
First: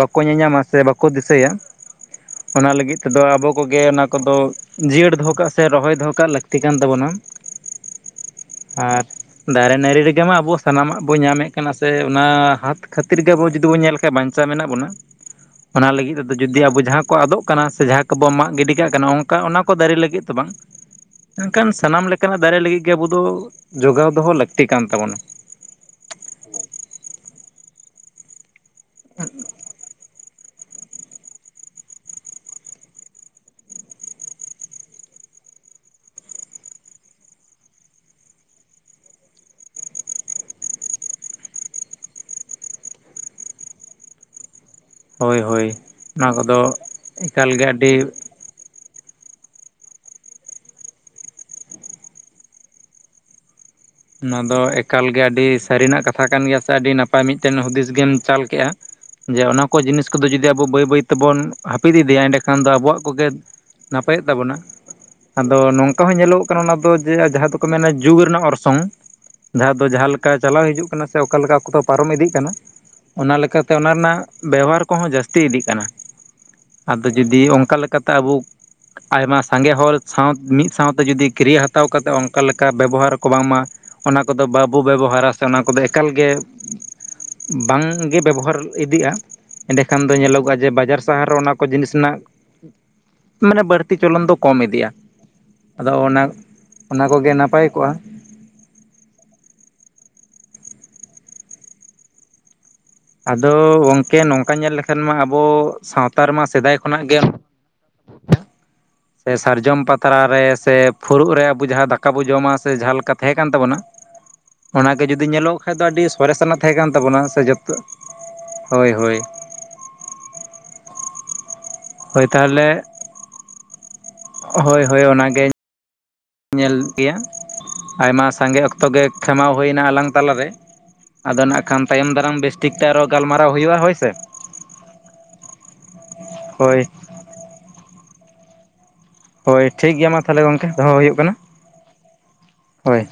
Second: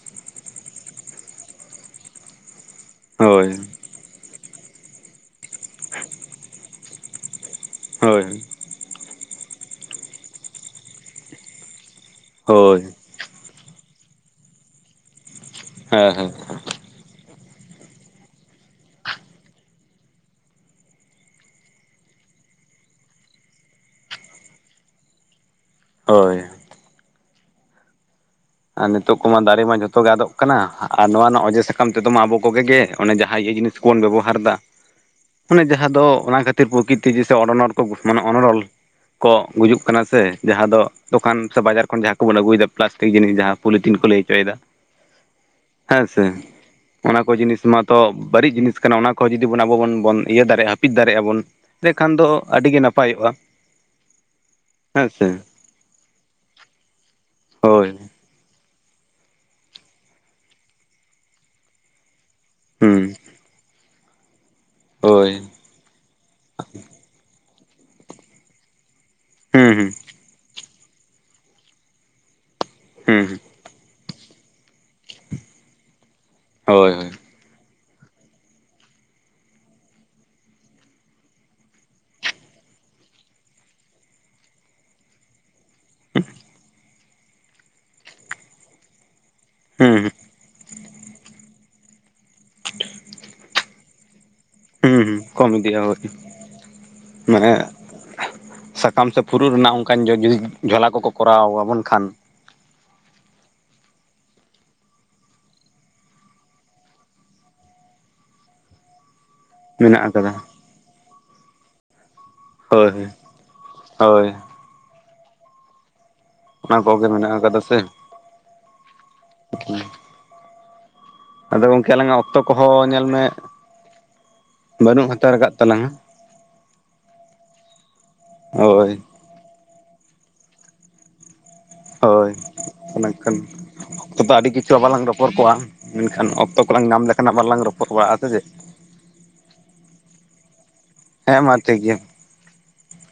Speaker 1: ᱵᱟᱠᱚ ᱧᱮᱞᱧᱟᱢᱟ ᱥᱮ ᱵᱟᱠᱚ ᱫᱤᱥᱟᱹᱭᱟ ᱚᱱᱟ ᱞᱟᱹᱜᱤᱫ ᱛᱮᱫᱚ ᱟᱵᱚ
Speaker 2: ᱦᱳᱭ
Speaker 1: ᱠᱚᱜᱮ ᱚᱱᱟ ᱠᱚᱫᱚ, ᱡᱤᱭᱟᱹᱲ ᱫᱚᱦᱚ ᱠᱟᱜ, ᱥᱮ ᱨᱚᱦᱚᱭ ᱫᱚᱦᱚ ᱠᱟᱜ ᱞᱟᱹᱠᱛᱤ ᱠᱟᱱ ᱛᱟᱵᱚᱱᱟ ᱾
Speaker 2: ᱦᱳᱭ
Speaker 1: ᱟᱨ ᱫᱟᱨᱮ ᱱᱟᱹᱲᱤ ᱨᱮᱜᱮ ᱢᱟ ᱟᱵᱚ ᱥᱟᱱᱟᱢᱟᱜ ᱵᱚᱱ ᱧᱟᱢᱮᱜ ᱠᱟᱱᱟ᱾ ᱥᱮ ᱚᱱᱟ ᱦᱟᱛ
Speaker 2: ᱦᱳᱭ
Speaker 1: ᱠᱷᱟᱹᱛᱤ ᱠᱷᱟᱹᱛᱤᱨᱜᱮ ᱟᱵᱚ ᱡᱩᱫᱤ ᱵᱚᱱ ᱧᱮᱞ ᱠᱷᱟᱱ ᱵᱟᱧᱪᱟᱣ ᱢᱮᱱᱟᱜ ᱵᱚᱱᱟ᱾ ᱚᱱᱟ
Speaker 2: ᱦᱮᱸ
Speaker 1: ᱞᱟᱹᱜᱤᱫ
Speaker 2: ᱦᱮᱸ
Speaker 1: ᱚ ᱡᱩᱫᱤ ᱟᱵᱚ ᱡᱟᱦᱟᱸ ᱠᱚ ᱟᱫᱚᱜ ᱠᱟᱱᱟ ᱥᱮ ᱡᱟᱸᱦᱟ ᱠᱚᱵᱚ ᱢᱟᱜ ᱜᱤᱰᱤ ᱠᱟᱜ ᱠᱟᱱᱟ᱾ ᱚᱱᱠᱟ ᱚᱱᱟ ᱠᱚ ᱫᱟᱨᱮ ᱞᱟᱹᱜᱤᱫ ᱛᱚ ᱵᱟᱝ ᱢᱮᱱᱠᱷᱟᱱ ᱥᱟᱱᱟᱢ ᱞᱮᱠᱟᱱᱟᱜ ᱫᱟᱨᱮ ᱞᱟᱹᱜᱤᱫ ᱜᱮ, ᱟᱵᱚ ᱫᱚ ᱡᱚᱜᱟᱣ ᱫᱚᱦᱚ ᱞᱟᱹᱠᱛᱤ ᱠᱟᱱ ᱛᱟᱵᱚᱱᱟ ᱾
Speaker 2: ᱦᱳᱭ ᱟᱨ ᱱᱤᱛᱚᱜ ᱠᱚᱢᱟ ᱫᱟᱨᱮ ᱢᱟ ᱡᱷᱚᱛᱚ ᱜᱮ ᱟᱫᱚᱜ ᱠᱟᱱᱟ ᱾ ᱟᱨ ᱱᱚᱣᱟ ᱨᱮᱱᱟᱜ ᱚᱡᱮ ᱥᱟᱠᱟᱢ ᱛᱮᱫᱚ ᱢᱟ ᱟᱵᱚ ᱠᱚᱜᱮ ᱜᱮ ᱚᱱᱮ ᱡᱟᱦᱟᱸ ᱤᱭᱟᱹ ᱡᱤᱱᱤᱥᱵᱚᱱ ᱵᱮᱵᱚᱦᱟᱨ ᱫᱟ ᱾ ᱢᱟᱱᱮ ᱡᱟᱦᱟᱸ ᱫᱚ ᱚᱱᱟ ᱠᱷᱟᱹᱛᱤᱨ ᱯᱨᱚᱠᱤᱛᱤᱥᱮ ᱚᱱᱚᱱᱚᱲ ᱠᱚ ᱢᱟᱱᱮ ᱚᱱᱚᱲᱚᱞ ᱠᱚ ᱜᱩᱡᱩᱜ ᱠᱟᱱᱟ ᱾ ᱥᱮ ᱡᱟᱦᱟᱸ ᱫᱚ ᱫᱚᱠᱟᱱ ᱥᱮ ᱵᱟᱡᱟᱨ ᱠᱷᱚᱱ ᱡᱟᱸᱦᱟ ᱠᱚᱵᱚᱱ ᱟᱹᱜᱩᱭᱮᱫᱟ ᱯᱞᱟᱥᱴᱤᱠ ᱡᱤᱱᱤᱥ, ᱡᱟᱦᱟᱸ ᱯᱚᱞᱤᱛᱤᱱ ᱠᱚ ᱞᱟᱹᱭ ᱦᱚᱪᱚᱭᱫᱟ
Speaker 1: ᱦᱳᱭ ᱦᱳᱭ
Speaker 2: ᱦᱮᱸ ᱥᱮᱮ
Speaker 1: ᱚᱱᱟ ᱠᱚᱫᱚ
Speaker 2: ᱚᱱᱟ ᱠᱚ
Speaker 1: ᱮᱠᱟᱞ
Speaker 2: ᱡᱤᱱᱤᱥ
Speaker 1: ᱜᱮ ᱟᱹᱰᱤ
Speaker 2: ᱢᱟᱛᱚ ᱵᱟᱹᱲᱤᱡ ᱡᱤᱱᱤᱥ ᱠᱟᱱᱟ ᱚᱱᱟ ᱠᱚ ᱡᱩᱫᱤ ᱵᱚᱱ ᱟᱵᱚ ᱵᱚᱱ ᱵᱚᱱ ᱤᱭᱟᱹ ᱫᱟᱲᱮᱭᱟᱜᱼᱟ ᱦᱟᱹᱯᱤᱫ ᱫᱟᱲᱮᱭᱟᱜᱼᱟ ᱵᱚᱱ᱾ ᱛᱮ ᱮᱠᱷᱟᱱ ᱫᱚ ᱟᱹᱰᱤᱜᱮ ᱱᱟᱯᱟᱭᱚᱜᱼᱟ᱾
Speaker 1: ᱱᱚᱣᱟ ᱫᱚ ᱮᱠᱟᱞ
Speaker 2: ᱦᱮᱸ
Speaker 1: ᱜᱮ
Speaker 2: ᱥᱮ
Speaker 1: ᱟᱹᱰᱤ ᱥᱟᱹᱨᱤᱱᱟᱜ ᱠᱟᱛᱷᱟ ᱠᱟᱱ ᱜᱮᱭᱟ ᱾ ᱥᱮ ᱟᱹᱰᱤ ᱱᱟᱯᱟᱭ ᱢᱤᱫᱴᱮᱱ ᱦᱩᱫᱤᱥ
Speaker 2: ᱦᱳᱭ
Speaker 1: ᱜᱮᱢ ᱪᱟᱞ ᱠᱮᱜᱼᱟ ᱾ ᱡᱮ ᱚᱱᱟ ᱠᱚ ᱡᱤᱱᱤᱥ ᱠᱚᱫᱚ ᱡᱩᱫᱤ, ᱟᱵᱚ ᱵᱟᱹᱭ ᱵᱟᱹᱭ ᱛᱮᱵᱚᱱ ᱦᱟᱹᱯᱤᱫ ᱤᱫᱤᱭᱟ, ᱮᱸᱰᱮᱠᱷᱟᱱ ᱫᱚ ᱟᱵᱚᱣᱟᱜ
Speaker 2: ᱦᱩᱸ
Speaker 1: ᱠᱚᱜᱮ ᱱᱟᱯᱟᱭᱚᱜ ᱛᱟᱵᱚᱱᱟ᱾
Speaker 2: ᱦᱳᱭ
Speaker 1: ᱟᱫᱚ ᱱᱚᱝ ᱚᱱᱠᱟ ᱦᱚᱸ ᱧᱮᱞᱚᱜ ᱠᱟᱱᱟ ᱾ ᱚᱱᱟ ᱫᱚ ᱡᱮ ᱡᱟᱸᱦᱟ ᱫᱚᱠᱚ ᱢᱮᱱᱟ ᱡᱩᱜᱽ ᱨᱮᱱᱟᱜ ᱚᱨᱥᱚᱝ, ᱡᱟᱦᱟᱸ ᱫᱚ
Speaker 2: ᱦᱩᱸ
Speaker 1: ᱡᱟᱦᱟᱸ ᱞᱮᱠᱟ ᱪᱟᱞᱟᱣ ᱦᱤᱡᱩᱜ ᱠᱟᱱᱟ ᱾ ᱥᱮ ᱚᱠᱟ ᱞᱮᱠᱟ ᱠᱚᱫᱚ ᱯᱟᱨᱚᱢ ᱤᱫᱤᱜ ᱠᱟᱱᱟ ᱾
Speaker 2: ᱦᱩᱸ ᱦᱩᱸ ᱦᱩᱸ
Speaker 1: ᱚᱱᱟ ᱞᱮᱠᱟ ᱛᱮ ᱚᱱᱟ ᱨᱮᱱᱟᱜ ᱵᱮᱣᱦᱟᱨ ᱠᱚᱦᱚᱸ ᱡᱟᱹᱥᱛᱤ ᱤᱫᱤᱜ ᱠᱟᱱᱟ᱾
Speaker 2: ᱦᱳᱭ
Speaker 1: ᱟᱫᱚ ᱡᱩᱫᱤ ᱚᱱᱠᱟ ᱞᱮᱠᱟᱛᱮ ᱟᱵᱚ [inaudible] [inaudible] ᱟᱭᱢᱟ ᱥᱟᱸᱜᱮ ᱦᱚᱲ ᱥᱟᱶ ᱢᱤᱫ ᱥᱟᱶᱛᱮ ᱡᱩᱫᱤ ᱠᱤᱨᱭᱟᱹ ᱦᱟᱛᱟᱣ ᱠᱟᱛᱮᱫ ᱚᱱᱠᱟ ᱞᱮᱠᱟ ᱵᱮᱵᱚᱦᱟᱨ ᱠᱚ ᱵᱟᱝᱢᱟ ᱚᱱᱟ ᱠᱚᱫᱚ ᱵᱟᱵᱚ ᱵᱮᱵᱚᱦᱟᱨᱟ ᱾ ᱥᱮ ᱚᱱᱟ ᱠᱚᱫᱚ ᱮᱠᱟᱞᱜᱮ ᱵᱟᱝᱜᱮ ᱵᱮᱵᱚᱦᱟᱨ ᱤᱫᱤᱜᱼᱟ ᱾
Speaker 2: ᱦᱩᱸ
Speaker 1: ᱮᱸᱰᱮᱠᱷᱟᱱ
Speaker 2: ᱦᱩᱸ
Speaker 1: ᱫᱚ ᱧᱮᱞᱚᱜᱚᱜᱼᱟ ᱡᱮ ᱵᱟᱡᱟᱨ ᱥᱟᱦᱟᱨ ᱨᱮ ᱚᱱᱟ ᱠᱚ ᱡᱤᱱᱤᱥ ᱨᱮᱱᱟᱜ ᱢᱟᱱᱮ ᱵᱟᱹᱲᱛᱤ ᱯᱩᱛᱷᱤ ᱪᱚᱞᱚᱱ ᱫᱚ ᱠᱚᱢ ᱤᱫᱤᱜᱼᱟ᱾
Speaker 2: ᱦᱩᱸ ᱦᱩᱸ ᱠᱚᱢ ᱤᱫᱤᱜᱼᱟ
Speaker 1: ᱟᱫᱚ
Speaker 2: ᱦᱳᱭ
Speaker 1: ᱚᱱᱟ ᱚᱱᱟ ᱠᱚᱜᱮ
Speaker 2: ᱢᱟᱱᱮ
Speaker 1: ᱱᱟᱯᱟᱭ ᱠᱚᱜᱼᱟ᱾
Speaker 2: ᱥᱟᱠᱟᱢ ᱥᱮ ᱯᱷᱩᱨᱩᱜ ᱨᱮᱱᱟᱜ ᱚᱱᱠᱟᱱ ᱡᱚ ᱡᱩᱫᱤ ᱡᱷᱚᱞᱟ ᱠᱚᱠᱚ ᱠᱚᱨᱟᱣ ᱟᱵᱚᱱ ᱠᱷᱟᱱ ᱾
Speaker 1: ᱟᱫᱚ ᱜᱚᱢᱠᱮ ᱱᱚᱝᱠᱟ ᱧᱮᱞ ᱞᱮᱠᱷᱟᱱ ᱢᱟ ᱟᱵᱚ ᱥᱟᱶᱛᱟ ᱨᱮᱢᱟ ᱥᱮᱫᱟᱭ ᱠᱷᱚᱱᱟᱜ ᱜᱮ ᱥᱮ ᱥᱟᱨᱡᱚᱢ
Speaker 2: ᱢᱮᱱᱟᱜ
Speaker 1: ᱯᱟᱛᱲᱟ
Speaker 2: ᱟᱠᱟᱫᱟ
Speaker 1: ᱨᱮ, ᱥᱮ ᱯᱷᱩᱲᱩᱜ ᱨᱮ ᱟᱵᱚ ᱡᱟᱦᱟᱸ ᱫᱟᱠᱟ ᱵᱚ ᱡᱚᱢᱟ ᱾ ᱥᱮ ᱡᱟᱸᱦᱟ
Speaker 2: ᱦᱳᱭ
Speaker 1: ᱞᱮᱠᱟ ᱛᱟᱸᱦᱮ ᱠᱟᱱ ᱛᱟᱵᱚᱱᱟ᱾
Speaker 2: ᱦᱳᱭ
Speaker 1: ᱚᱱᱟᱜᱮ ᱡᱩᱫᱤ ᱧᱮᱞᱚᱜ ᱠᱷᱟ ᱫᱚ ᱟᱹᱰᱤ ᱥᱚᱨᱮᱥᱱᱟᱜ ᱛᱟᱦᱮᱸ
Speaker 2: ᱚᱱᱟ
Speaker 1: ᱠᱟᱱ
Speaker 2: ᱠᱚᱜᱮ
Speaker 1: ᱛᱟᱵᱚᱱᱟ᱾
Speaker 2: ᱢᱮᱱᱟᱜ
Speaker 1: ᱥᱮ ᱡᱚᱛᱚ
Speaker 2: ᱟᱠᱟᱫᱟ
Speaker 1: ᱦᱳᱭ ᱦᱳᱭ
Speaker 2: ᱟᱫᱚ ᱜᱚᱝᱠᱮ ᱟᱞᱟᱝ ᱟᱜ
Speaker 1: ᱦᱳᱭ
Speaker 2: ᱚᱠᱛᱚ ᱠᱚᱦᱚ
Speaker 1: ᱛᱟᱦᱚᱞᱮ
Speaker 2: ᱧᱮᱞ ᱢᱮ,
Speaker 1: ᱦᱳᱭ ᱦᱳᱭ
Speaker 2: ᱵᱟᱹᱱᱩᱜ ᱦᱟᱛᱟᱲ
Speaker 1: ᱚᱱᱟᱜᱮ
Speaker 2: ᱠᱟᱫ ᱛᱟᱞᱟᱝᱟ?
Speaker 1: ᱧᱮᱞ ᱜᱮᱭᱟ ᱾ ᱟᱭᱢᱟ ᱥᱟᱸᱜᱮ ᱚᱠᱛᱚ
Speaker 2: ᱦᱳᱭ
Speaker 1: ᱜᱮ ᱠᱷᱮᱢᱟᱣ ᱦᱩᱭᱱᱟ ᱟᱞᱟᱝ ᱛᱟᱞᱟᱨᱮ ᱟᱫᱚ ᱱᱟᱜ ᱠᱷᱟᱱ ᱛᱟᱭᱚᱢ
Speaker 2: ᱦᱳᱭ
Speaker 1: ᱫᱟᱨᱟᱢ ᱵᱮᱥ ᱴᱷᱤᱠᱛᱮ ᱟᱨᱚ ᱜᱟᱞᱢᱟᱨᱟᱣ ᱦᱩᱭᱩᱜᱼᱟ᱾ ᱦᱳᱭ ᱥᱮ?
Speaker 2: ᱪᱚ ᱵᱟᱞᱟᱝ ᱨᱚᱯᱚᱲ ᱠᱚᱣᱟ ᱢᱮᱱᱠᱷᱟᱱ ᱚᱠᱛᱚ
Speaker 1: ᱦᱳᱭ
Speaker 2: ᱠᱚᱞᱟᱝ ᱧᱟᱢ ᱞᱮᱠᱷᱟᱱ ᱵᱟᱞᱟᱝ ᱨᱚᱯᱚᱲ ᱵᱟᱲᱟᱜᱼᱟ᱾ ᱥᱮ ᱪᱮ?
Speaker 1: ᱦᱳᱭ ᱴᱷᱤᱠ ᱜᱮᱭᱟ, ᱢᱟ ᱛᱟᱦᱚᱞᱮ ᱜᱚᱢᱠᱮ ᱫᱚᱦᱚ ᱦᱩᱭᱩᱜ ᱠᱟᱱᱟ
Speaker 2: ᱦᱮᱸ ᱢᱟ ᱴᱷᱤᱠ ᱜᱮᱭᱟ
Speaker 1: ᱦᱳᱭ ᱾